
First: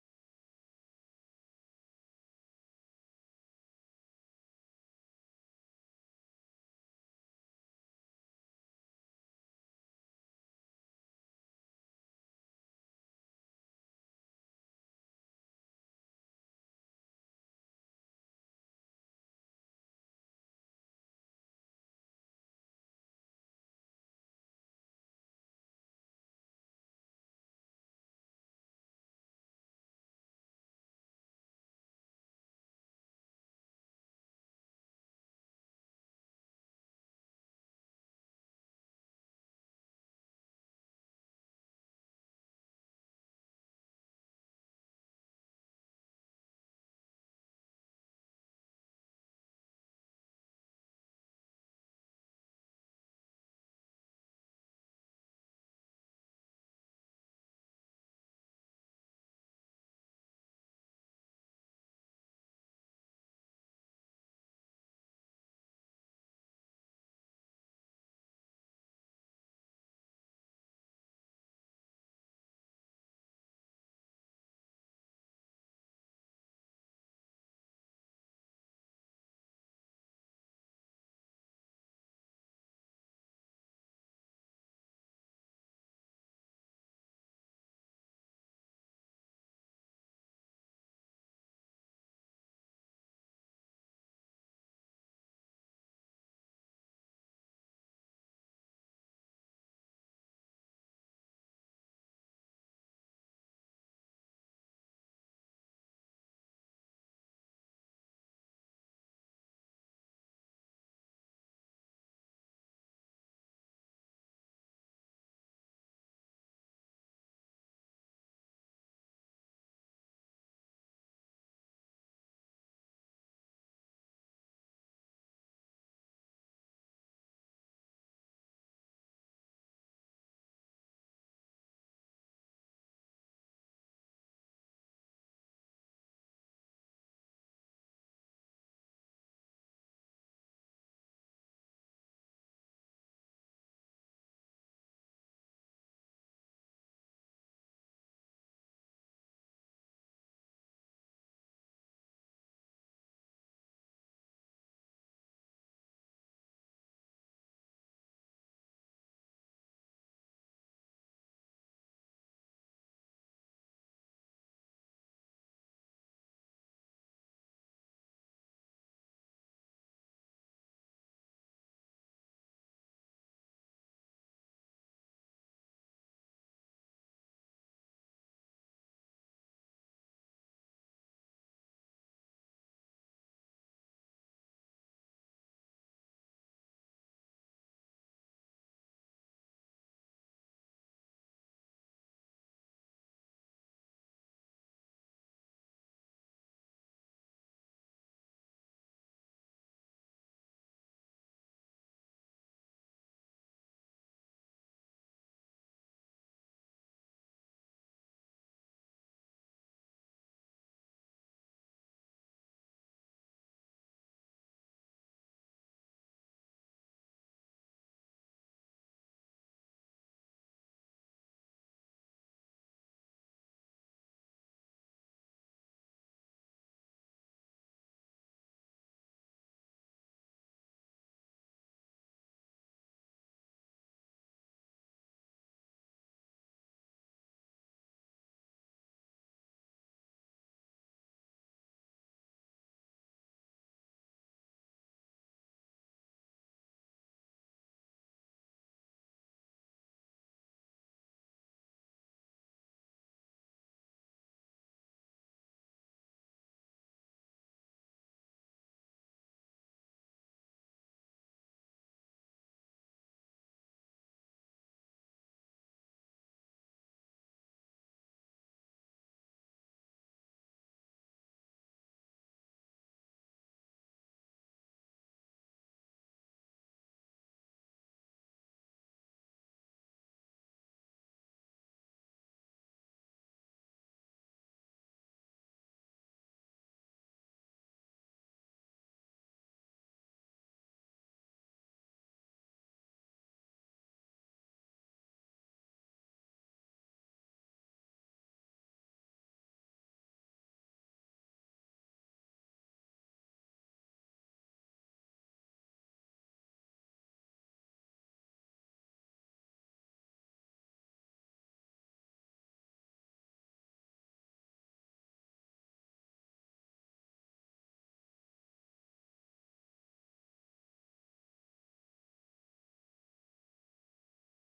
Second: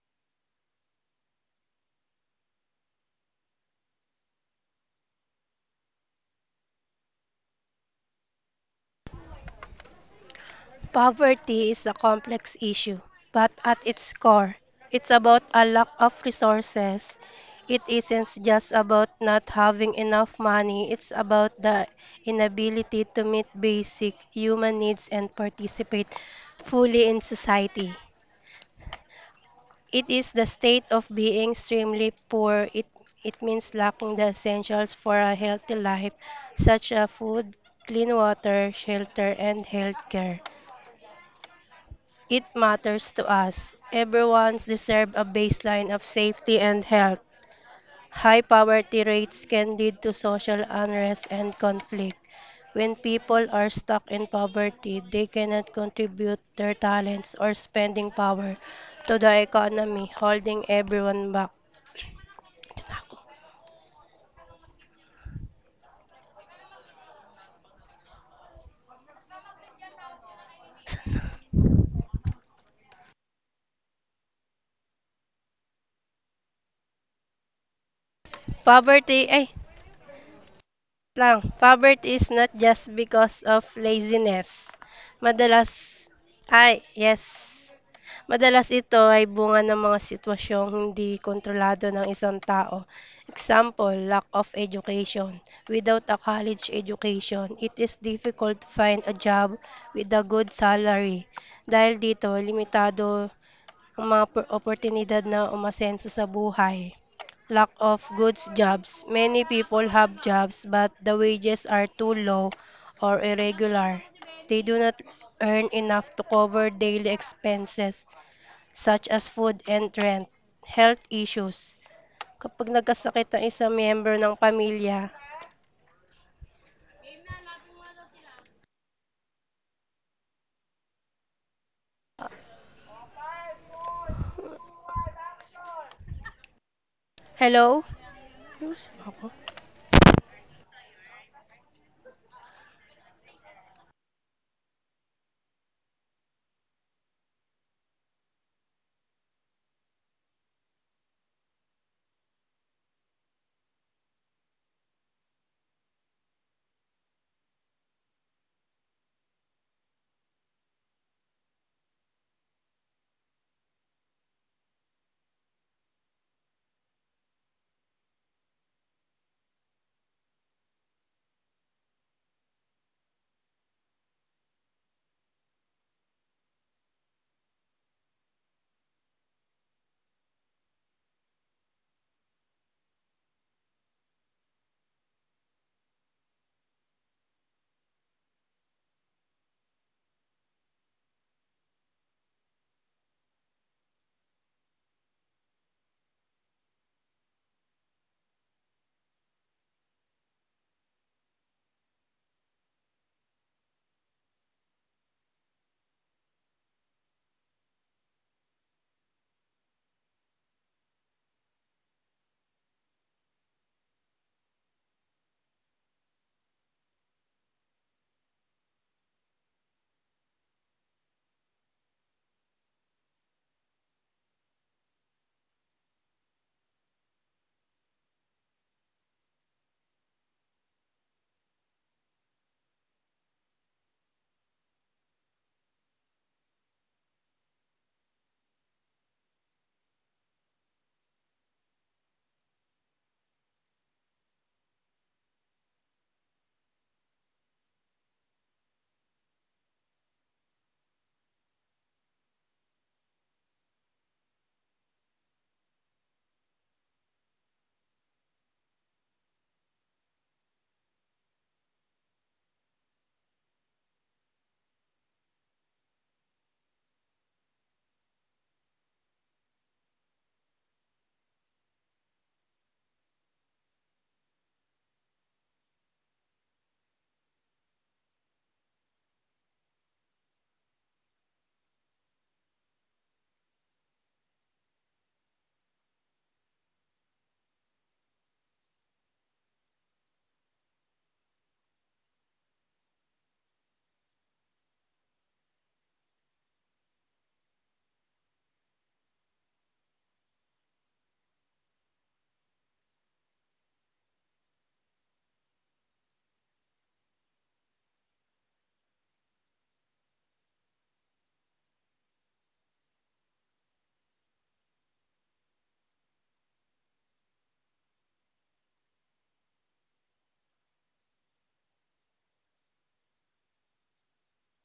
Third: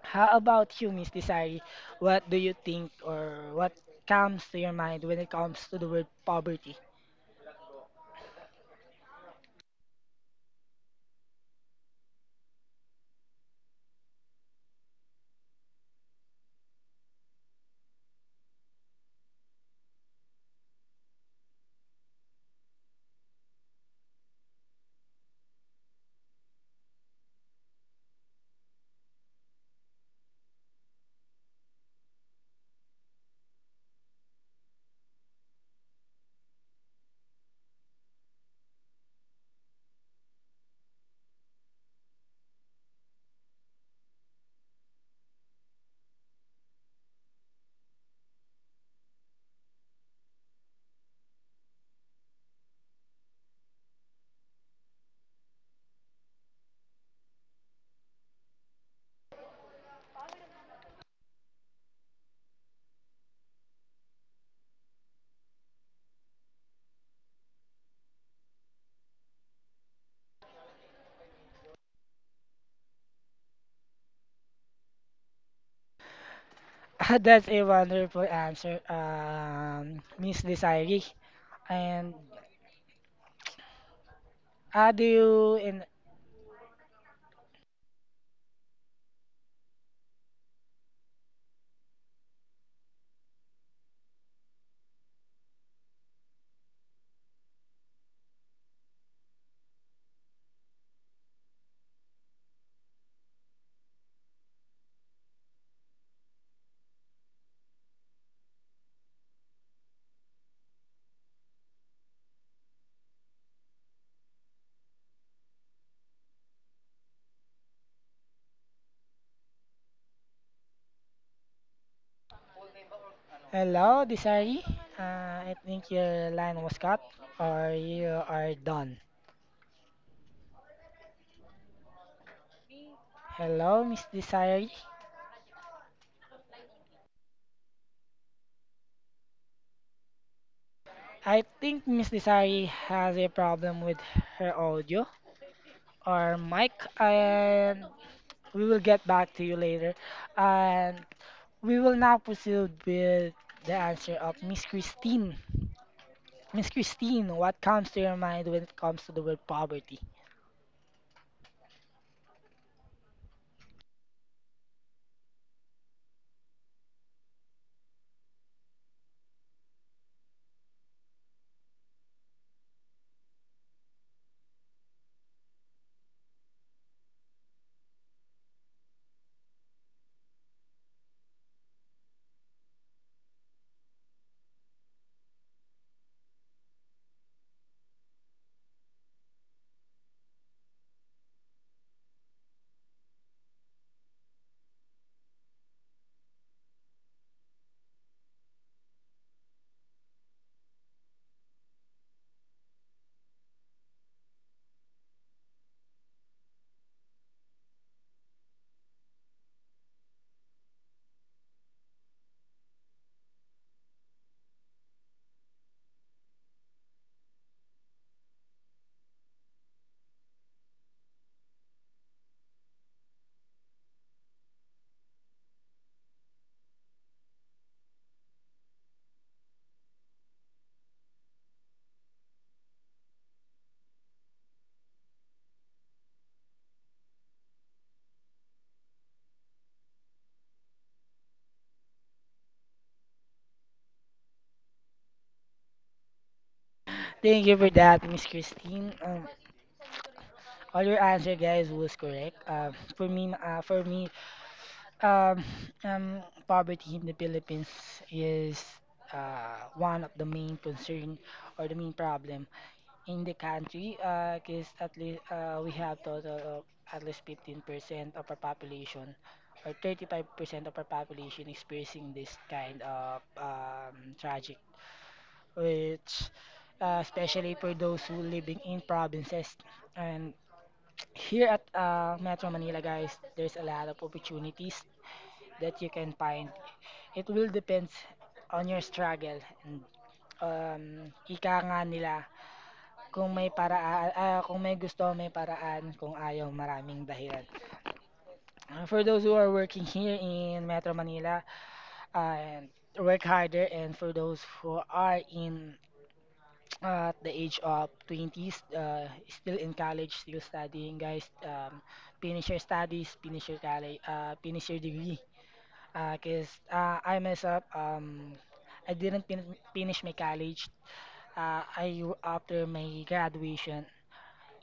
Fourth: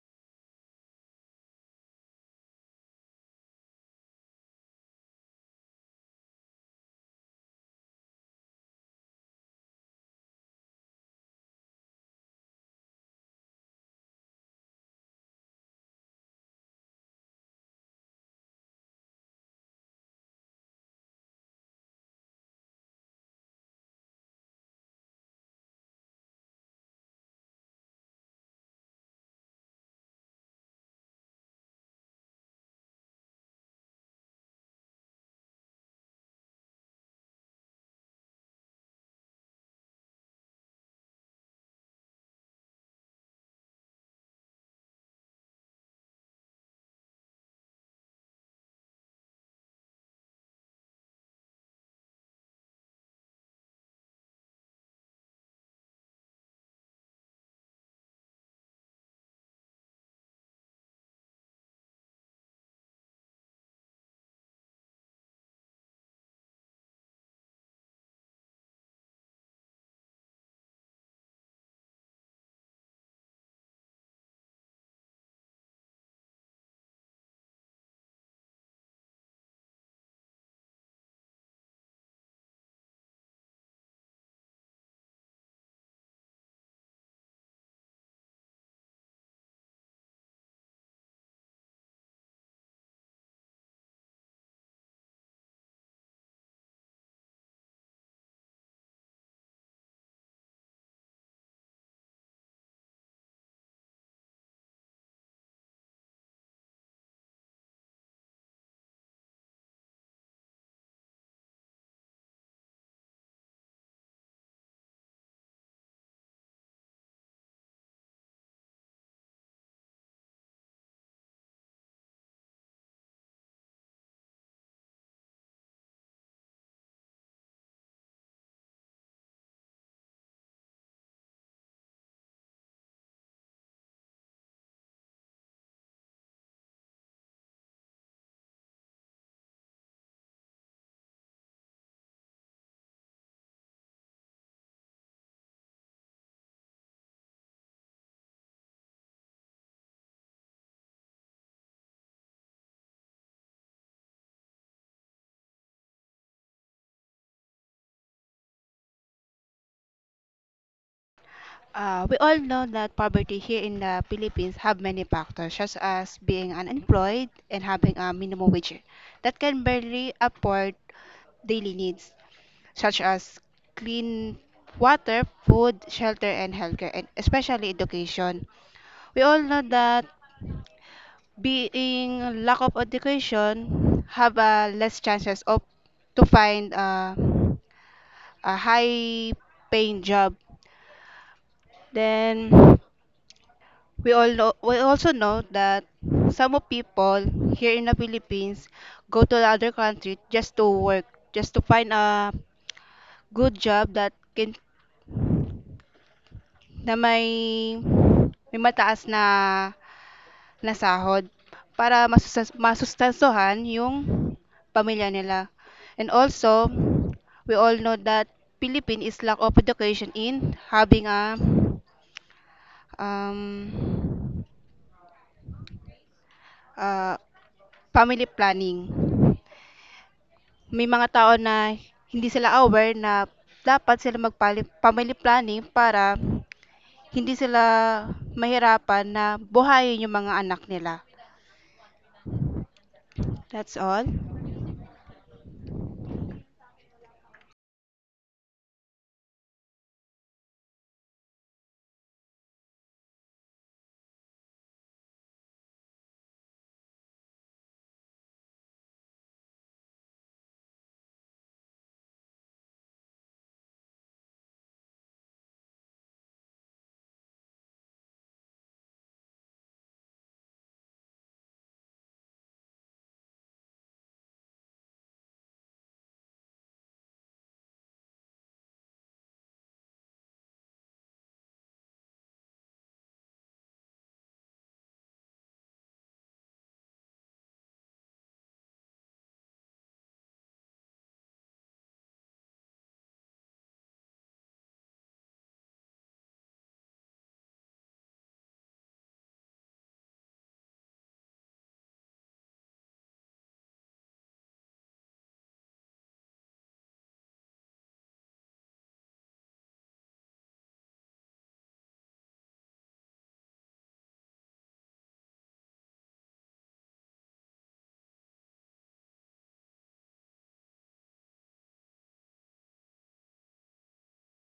how about you, Miss Desiree? What do you think, or what comes to your mind when it comes to the word poverty?
Poverty is a complex issue, but at its core, it's about a lack of resources. It isn't just about not having enough money, it's about the inability to meet basic human needs and participate fully in society. It is the state of being extremely poor. It, it means lacking the essentials for a healthy life, such as food, clean water, shelter, and health care. It matters to us. Everyone's deserve a baseline of safety and health. High poverty rates can lead to social unrest and conflict. When people are stuck in poverty, they cannot contribute their talents or spending power to the economy, holding everyone back.
That's a wonderful answer,
Poverty, ay,
um, Miss Desiree.
lang. Poverty
And
is not just because of laziness.
uh, do you
Madalas,
in
ay, yes. Madalas ito ay bunga ng mga sitwasyong hindi kontrolado ng isang tao. Example, lack of education. Without a college education, it is difficult to find a job with a good salary. Dahil dito, limitado ang mga por- oportunidad na umasenso sa buhay. Lack of good jobs. Many people have jobs but the wages are too low or irregular. They do not earn enough to cover daily expenses such as food and rent, health issues. Kapag nagkasakit ang isang
Hello,
member ng
Desiree?
pamilya,
Uh, I think your line was cut, or you are done. Hello, Miss Desiree.
hello? Ayusin mo ako.
I think Miss Desiree has a problem with her audio or mic, and we will get back to you later. And we will now proceed with the answer of Miss Christine. Miss Christine, what comes to your mind when it comes to the word poverty?
Uh, we all know that poverty here in the Philippines have many factors, such as being unemployed and having a minimum wage that can barely afford daily needs, such as clean water, food, shelter, and healthcare, and especially education. We all know that being lack of education have a less chances of to find uh, a high paying job. Then we all know, we also know that some of people here in the Philippines go to the other country just to work, just to find a good job that can na may may mataas na na sahod para masustas- masustansuhan yung pamilya nila. And also, we all know that Philippine is lack of education in having a um, uh, family planning. May mga tao na hindi sila aware na dapat sila mag-family planning para hindi sila mahirapan na buhayin yung mga anak nila. That's all.
Thank you for that, Miss Christine. Um, all your answer, guys, was correct. Uh, for me, uh, for me, um, um, poverty in the Philippines is, uh, one of the main concern or the main problem in the country. Because at least, uh, we have total of at least fifteen percent of our population or thirty-five percent of our population experiencing this kind of, um, tragic, which uh, especially for those who living in provinces. And here at, uh, Metro Manila, guys, there's a lot of opportunities that you can find. It will depends on your struggle and, um, ika nga nila kung may paraan, ah, kung may gusto, may paraan, kung ayaw, maraming dahilan. Uh, for those who are working here in Metro Manila, uh, work harder and for those who are in, uh, at the age of twenties, uh, still in college, still studying, guys. Um, finish your studies, finish your college, uh, finish your degree. Because, uh, uh, I myself, um, I didn't fin- finish my college. Uh, I After my graduation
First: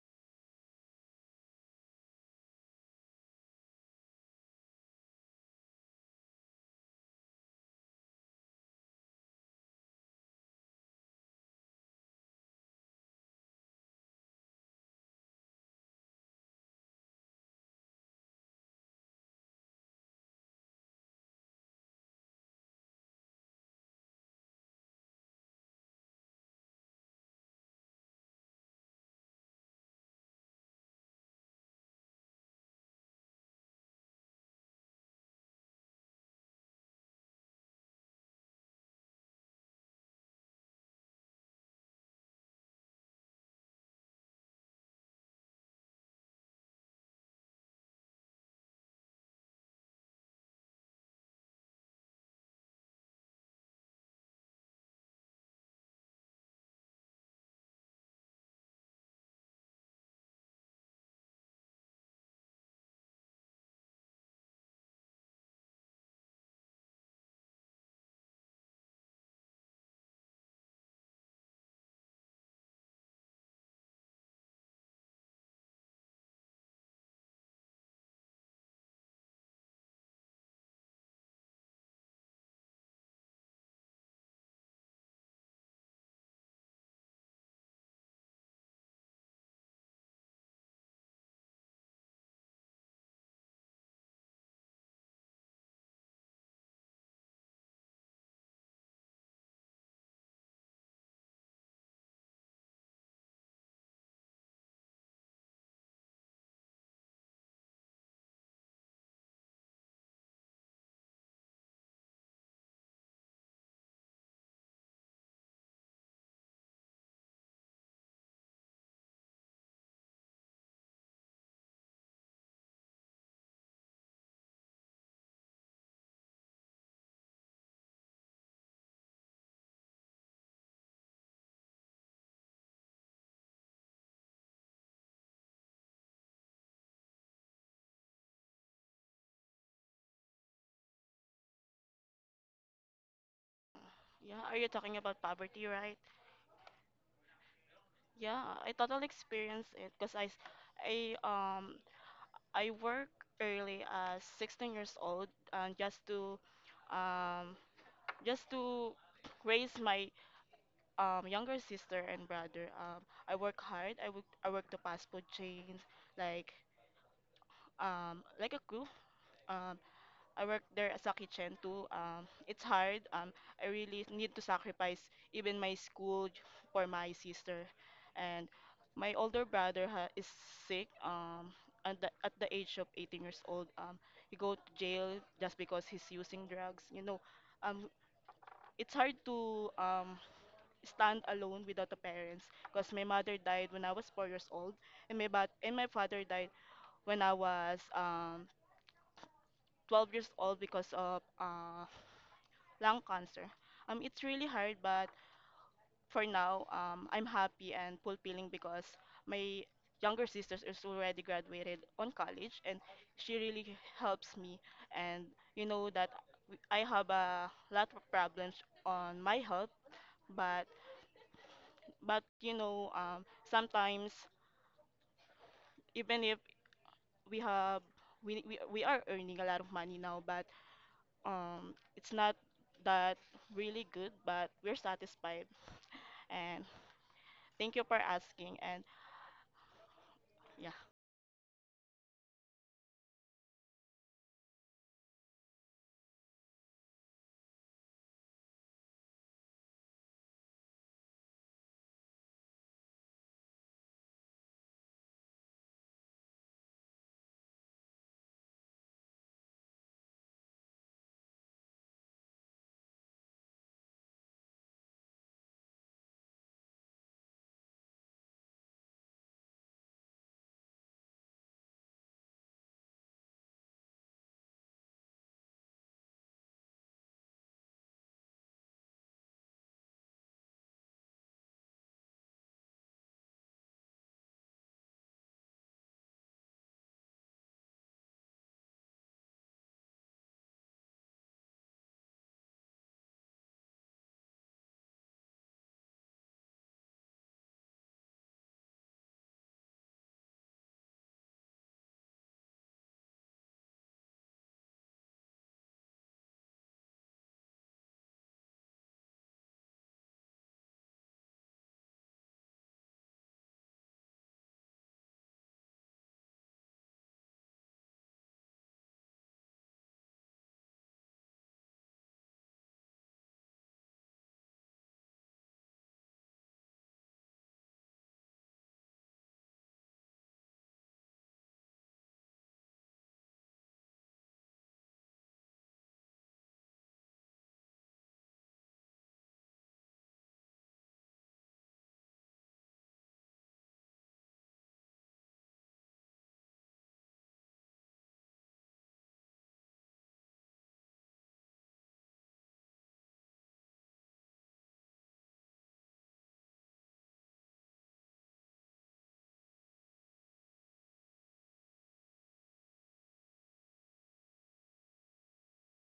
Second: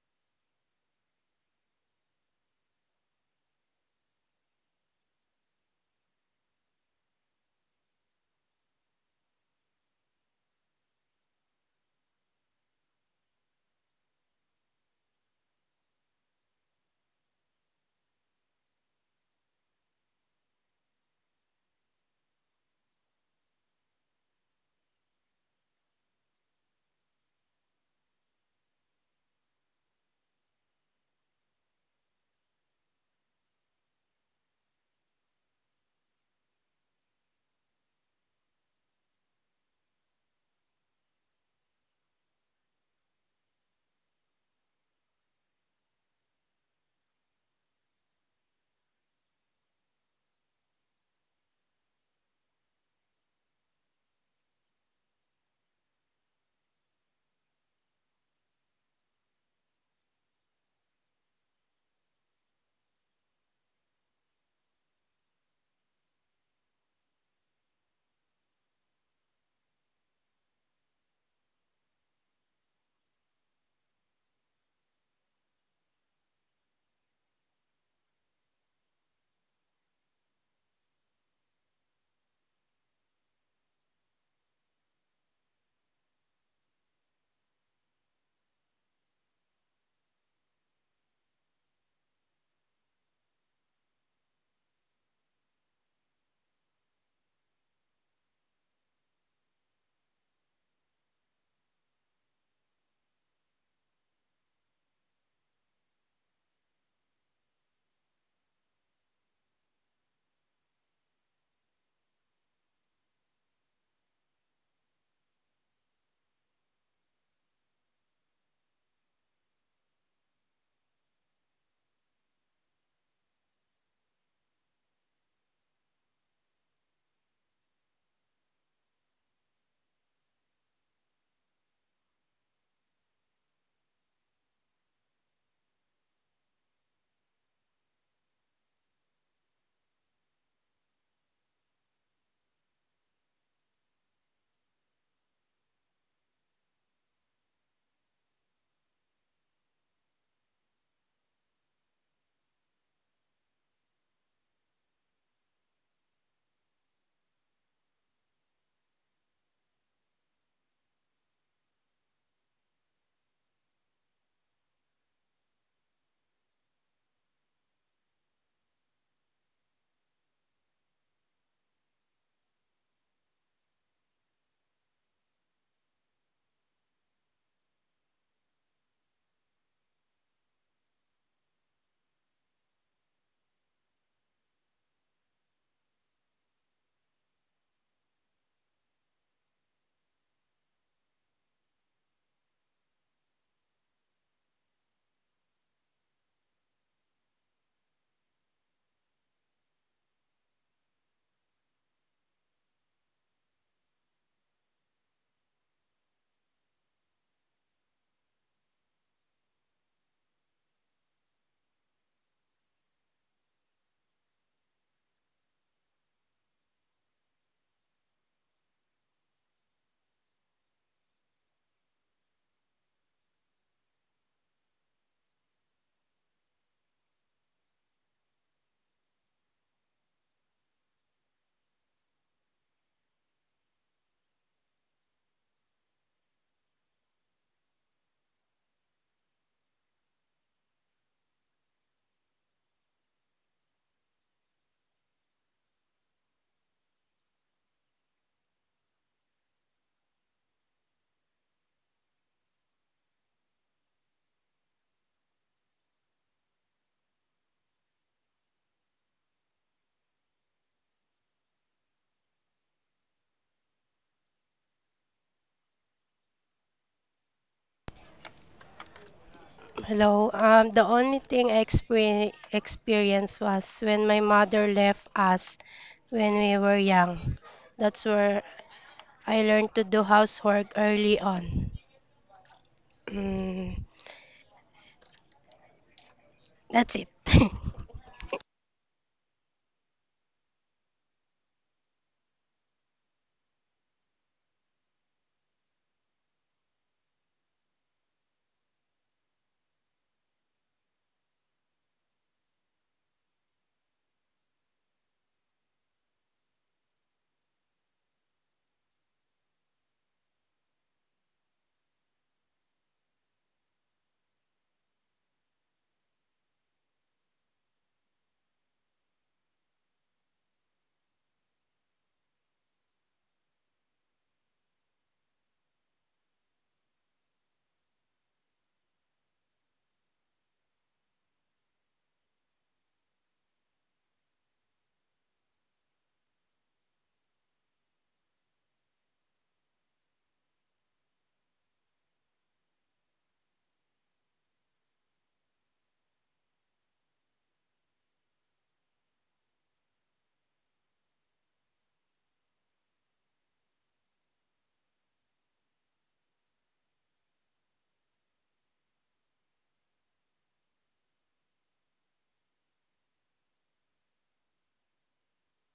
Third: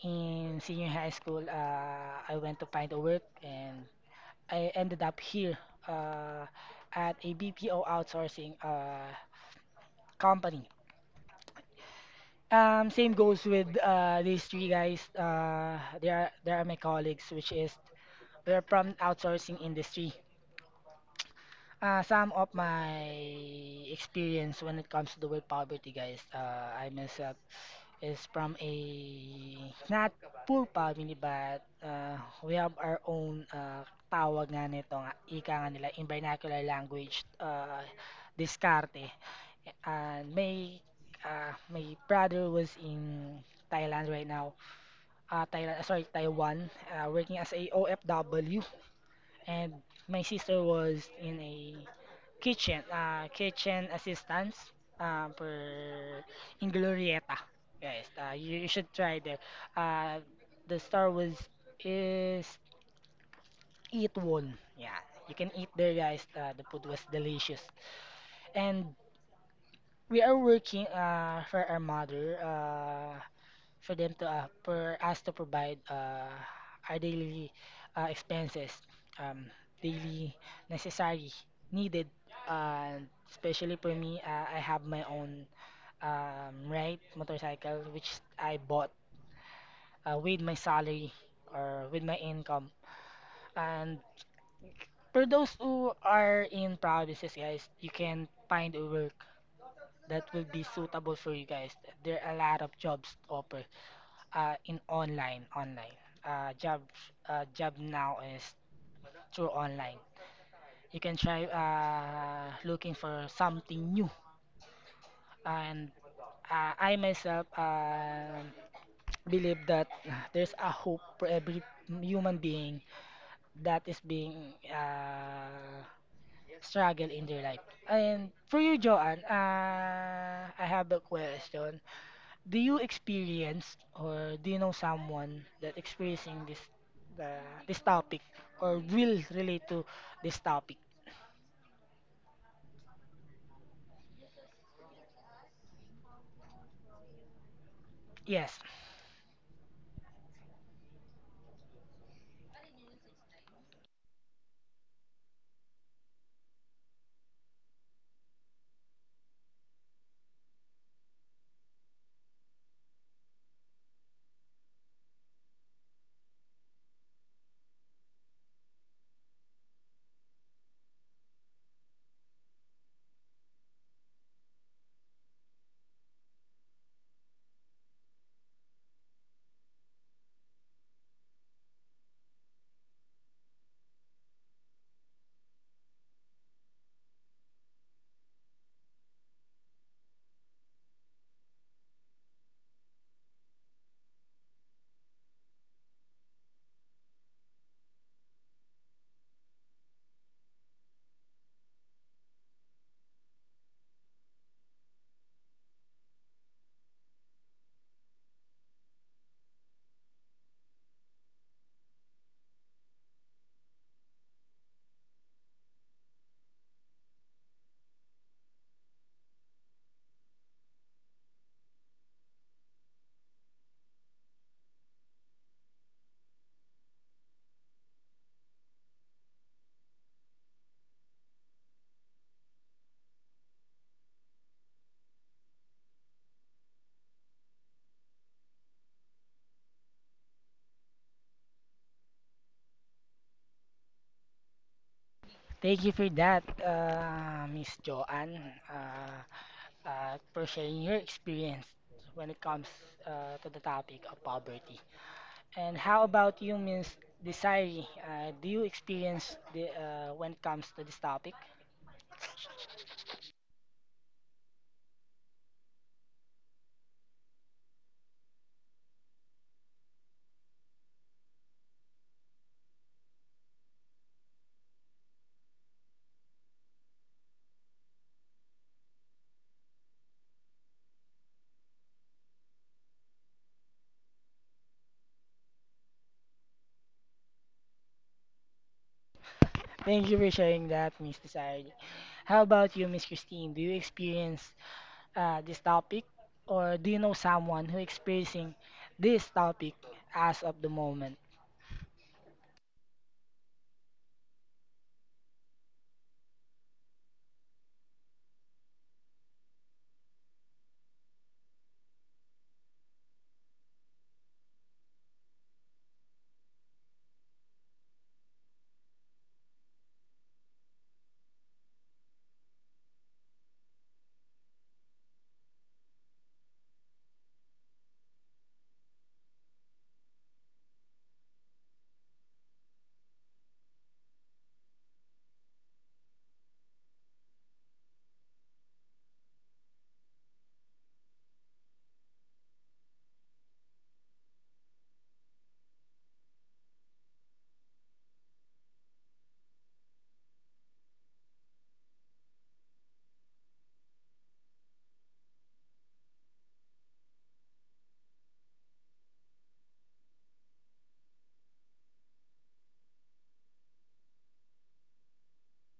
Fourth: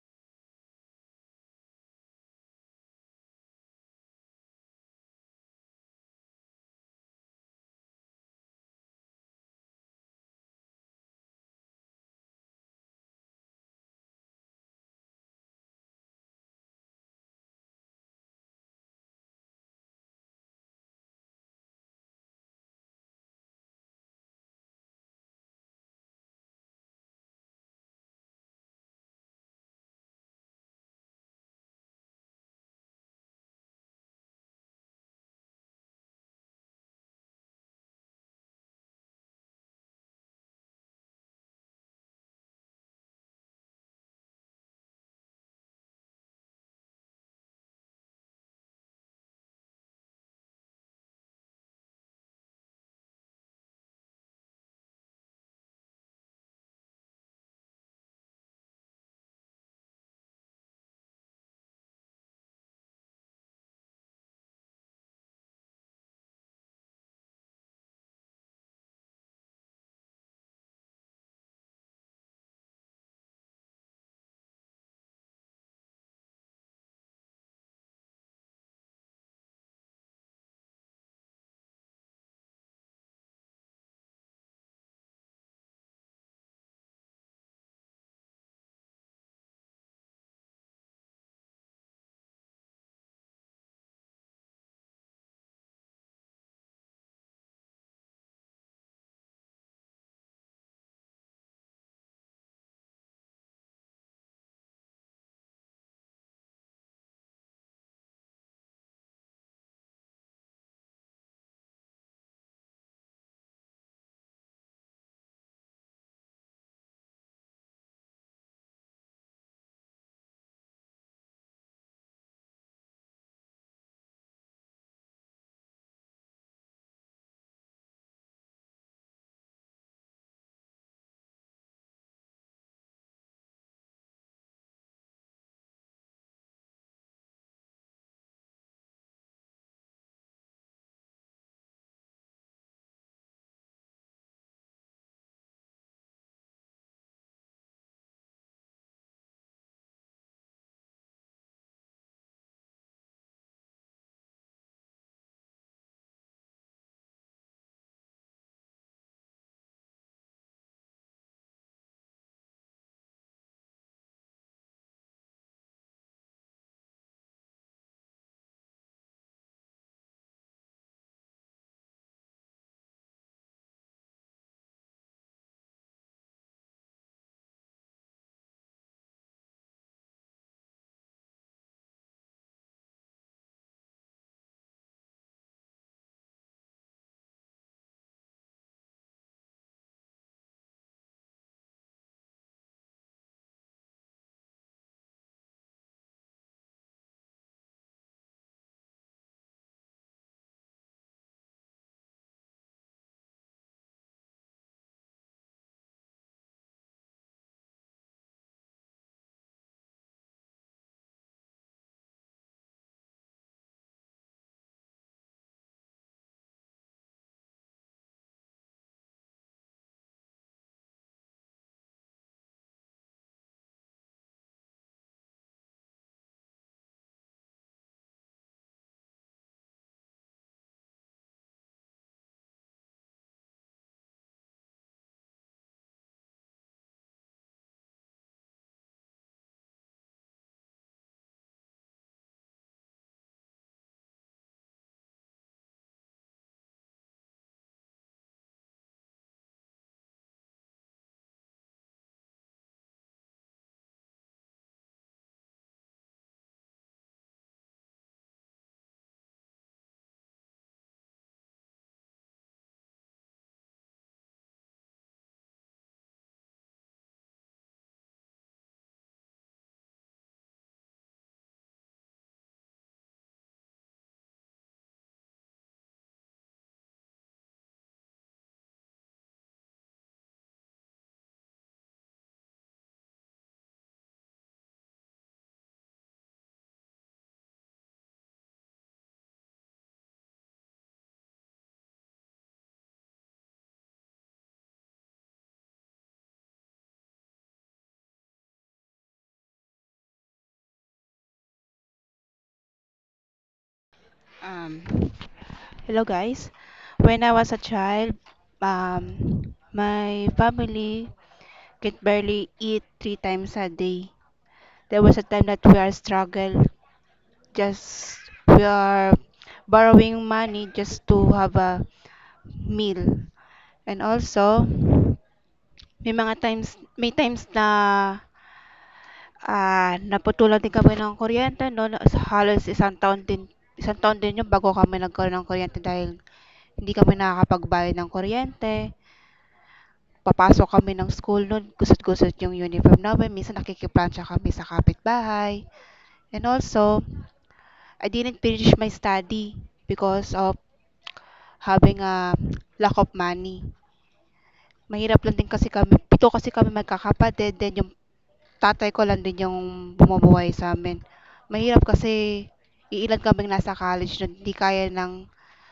in senior high school, uh, I went to find a work and I ended up here, uh, at A B P O outsourcing uh, company. Um, same goes with uh, these three guys. Uh, they are they are my colleagues, which is they are from outsourcing industry. Uh, some of my experience when it comes to the word poverty, guys. Uh, I myself is from a not poor family, but uh, we have our own, uh, tawag nga nito, nga- ika nga nila in vernacular language, uh, diskarte. And my uh, my brother was in Thailand right now, uh, Thailand, sorry, Taiwan, uh, working as a O F W, and my sister was in a kitchen, uh, kitchen assistance, um, for in Glorieta. Guys, uh, you, you should try there. Uh, the store was is Eat One. Yeah, you can eat there, guys. Uh, the food was delicious, and we are working, uh, for our mother. Uh, for them to uh, for us to provide, uh, our daily, uh, expenses, um, daily necessary needed, and especially for me, uh, I have my own, um, right motorcycle which I bought, uh, with my salary or with my income. And for those who are in provinces, guys, you can find a work that will be suitable for you guys. There are a lot of jobs to offer, uh, in online online uh, job uh, job now is through online. You can try, uh, looking for something new and, uh, i myself, um believe that there's a hope for every human being that is being, uh, struggle in their life. And for you, joanne, uh, i have a question. Do you experience or do you know someone that experiencing this the this topic or will relate to this topic?
Yeah, are you talking about poverty, right?
Yes.
Yeah, I totally experienced it because I, s- I um I work early as sixteen years old and just to um just to raise my um younger sister and brother. Um, I work hard. I work I work the fast food chains like um like a cook. I work there as a kitchen too. Um, it's hard. Um, I really need to sacrifice even my school j- for my sister, and my older brother ha- is sick. Um, at the, at the age of eighteen years old, um, he go to jail just because he's using drugs. You know, um, it's hard to um stand alone without the parents because my mother died when I was four years old, and my bat- and my father died when I was um twelve years old because of uh, lung cancer. Um, it's really hard, but for now, um, I'm happy and fulfilling because my younger sister is already graduated on college, and she really helps me. And you know that w- I have a lot of problems on my health, but but you know, um, sometimes even if we have we, we, we are earning a lot of money now, but um, it's not that really good, but we're satisfied and thank you for asking. And yeah.
Thank you for that, uh, Miss Joanne, uh, uh, for sharing your experience when it comes, uh, to the topic of poverty. And how about you, Miss Desiree? Uh, do you experience the uh, when it comes to this topic?
Hello, um, the only thing I exper- experienced was when my mother left us when we were young. That's where I learned to do housework early on. Mm, that's it.
Thank you for sharing that, Miss Desiree. How about you, Miss Christine? Do you experience, uh, this topic, or do you know someone who experiencing this topic as of the moment?
Um, hello guys. When I was a child, um, my family could barely eat three times a day. There was a time that we are struggle, just we are borrowing money just to have a meal. And also, may mga times, may times na ah, naputulan din kami ng kuryente, no? Na- Halos isang taon din, isang taon din yun bago kami nagkaroon ng kuryente dahil hindi kami nakakapagbayad ng kuryente. Papasok kami ng school noon, gusot-gusot yung uniform namin. Minsan nakikiplansya kami sa kapitbahay. And also, I didn't finish my study because of having a lack of money. Mahirap lang din kasi kami, pito kasi kami magkakapatid, then yung tatay ko lang din yung bumubuhay sa amin. Mahirap kasi iilan kaming nasa college na hindi kaya ng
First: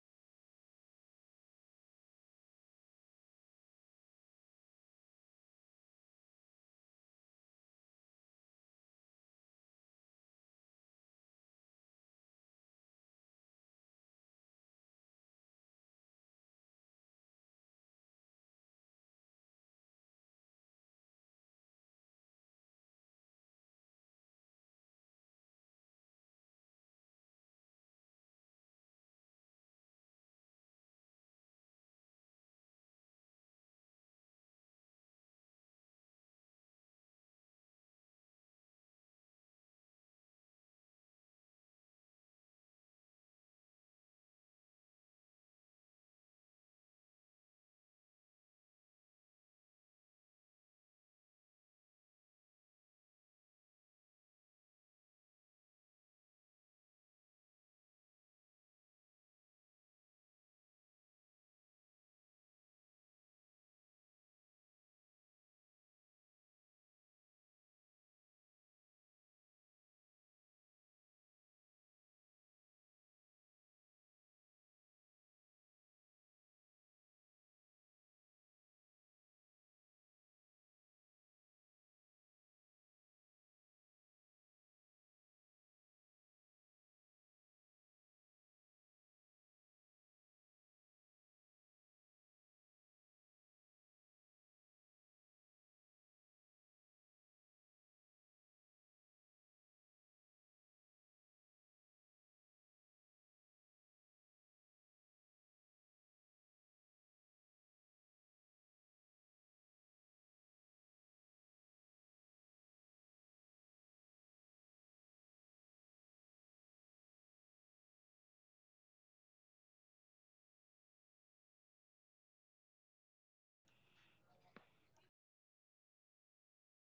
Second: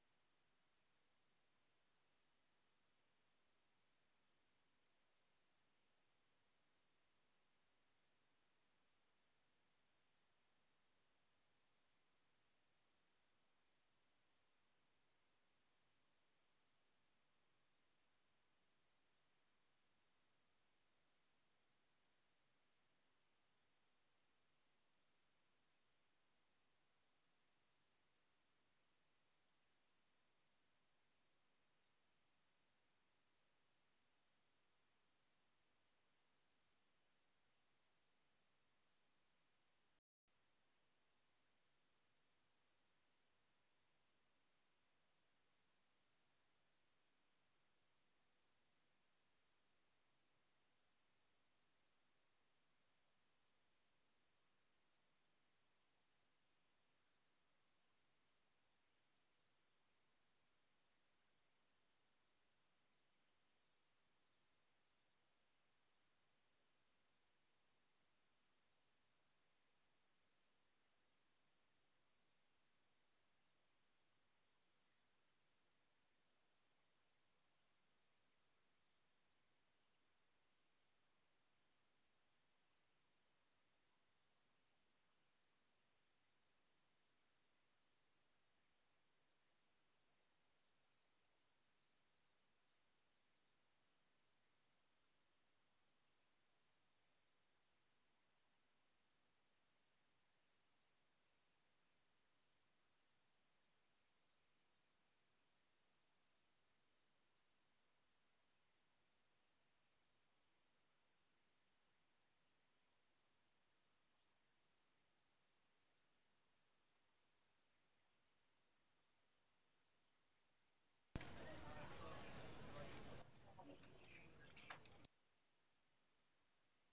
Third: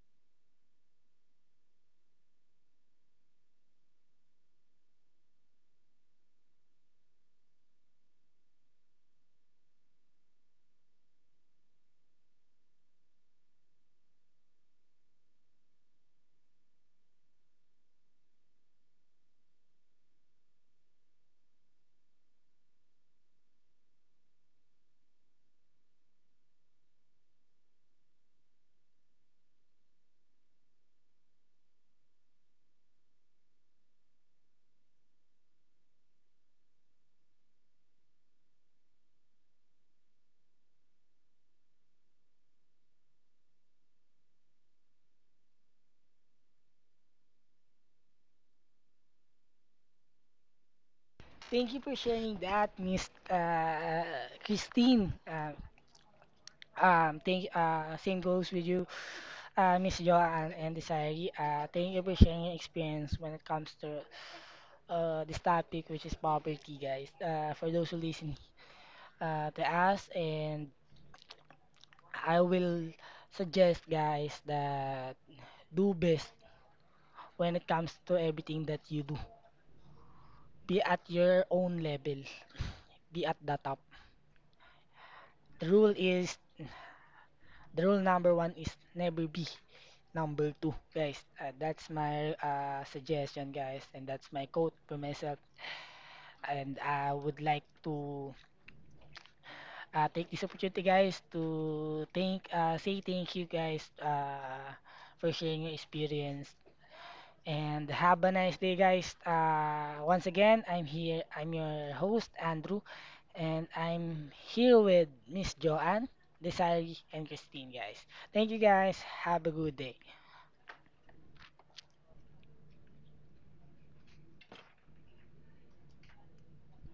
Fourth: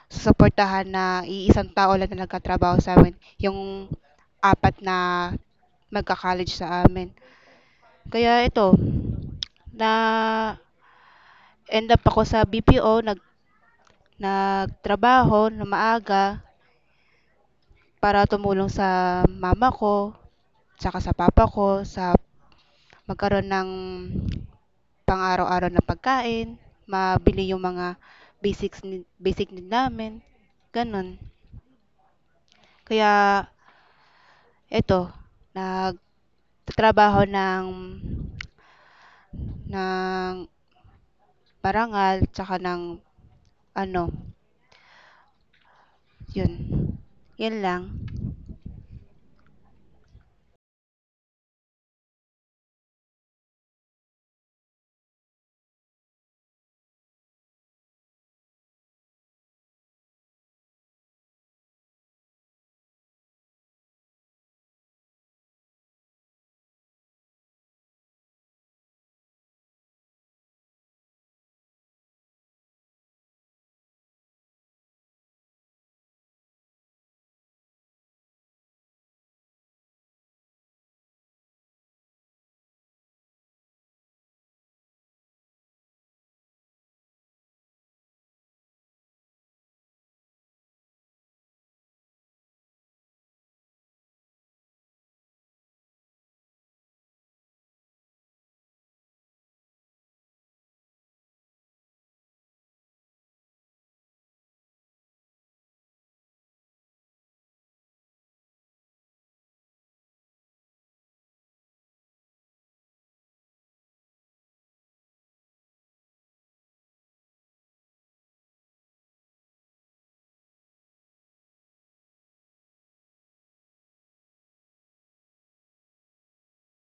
susuportahan na iisang tao lang na nagkatrabaho sa amin, yung apat na magka-college sa amin. Kaya ito, na-end up ako sa B P O, nag nagtrabaho na maaga para tumulong sa mama ko, tsaka sa papa ko sa magkaroon ng pang-araw-araw na pagkain, mabili yung mga basics need basic need namin, gano'n. Kaya eto, nag nagtatrabaho ng ng parangal tsaka ng ano, yun. Yun lang.
Thank you for sharing that, Miss uh, Christine. Uh, um, thank uh, Same goes with you, uh, Miss Joanne and Desiree. Uh, thank you for sharing your experience when it comes to, uh, this topic, which is poverty, guys. Uh, for those who listen, uh, to us and I will suggest, guys, that do best when it comes to everything that you do. Be at your own level. Be at the top. The rule is the rule number one is never be number two, guys. Uh, that's my, uh, suggestion, guys, and that's my quote for myself. And I would like to, uh, take this opportunity, guys, to thank uh, say thank you, guys, uh, for sharing your experience. And have a nice day, guys. Uh, once again, I'm here. I'm your host, Andrew, and I'm here with Miss Joanne, Desiree, and Christine, guys. Thank you, guys. Have a good day.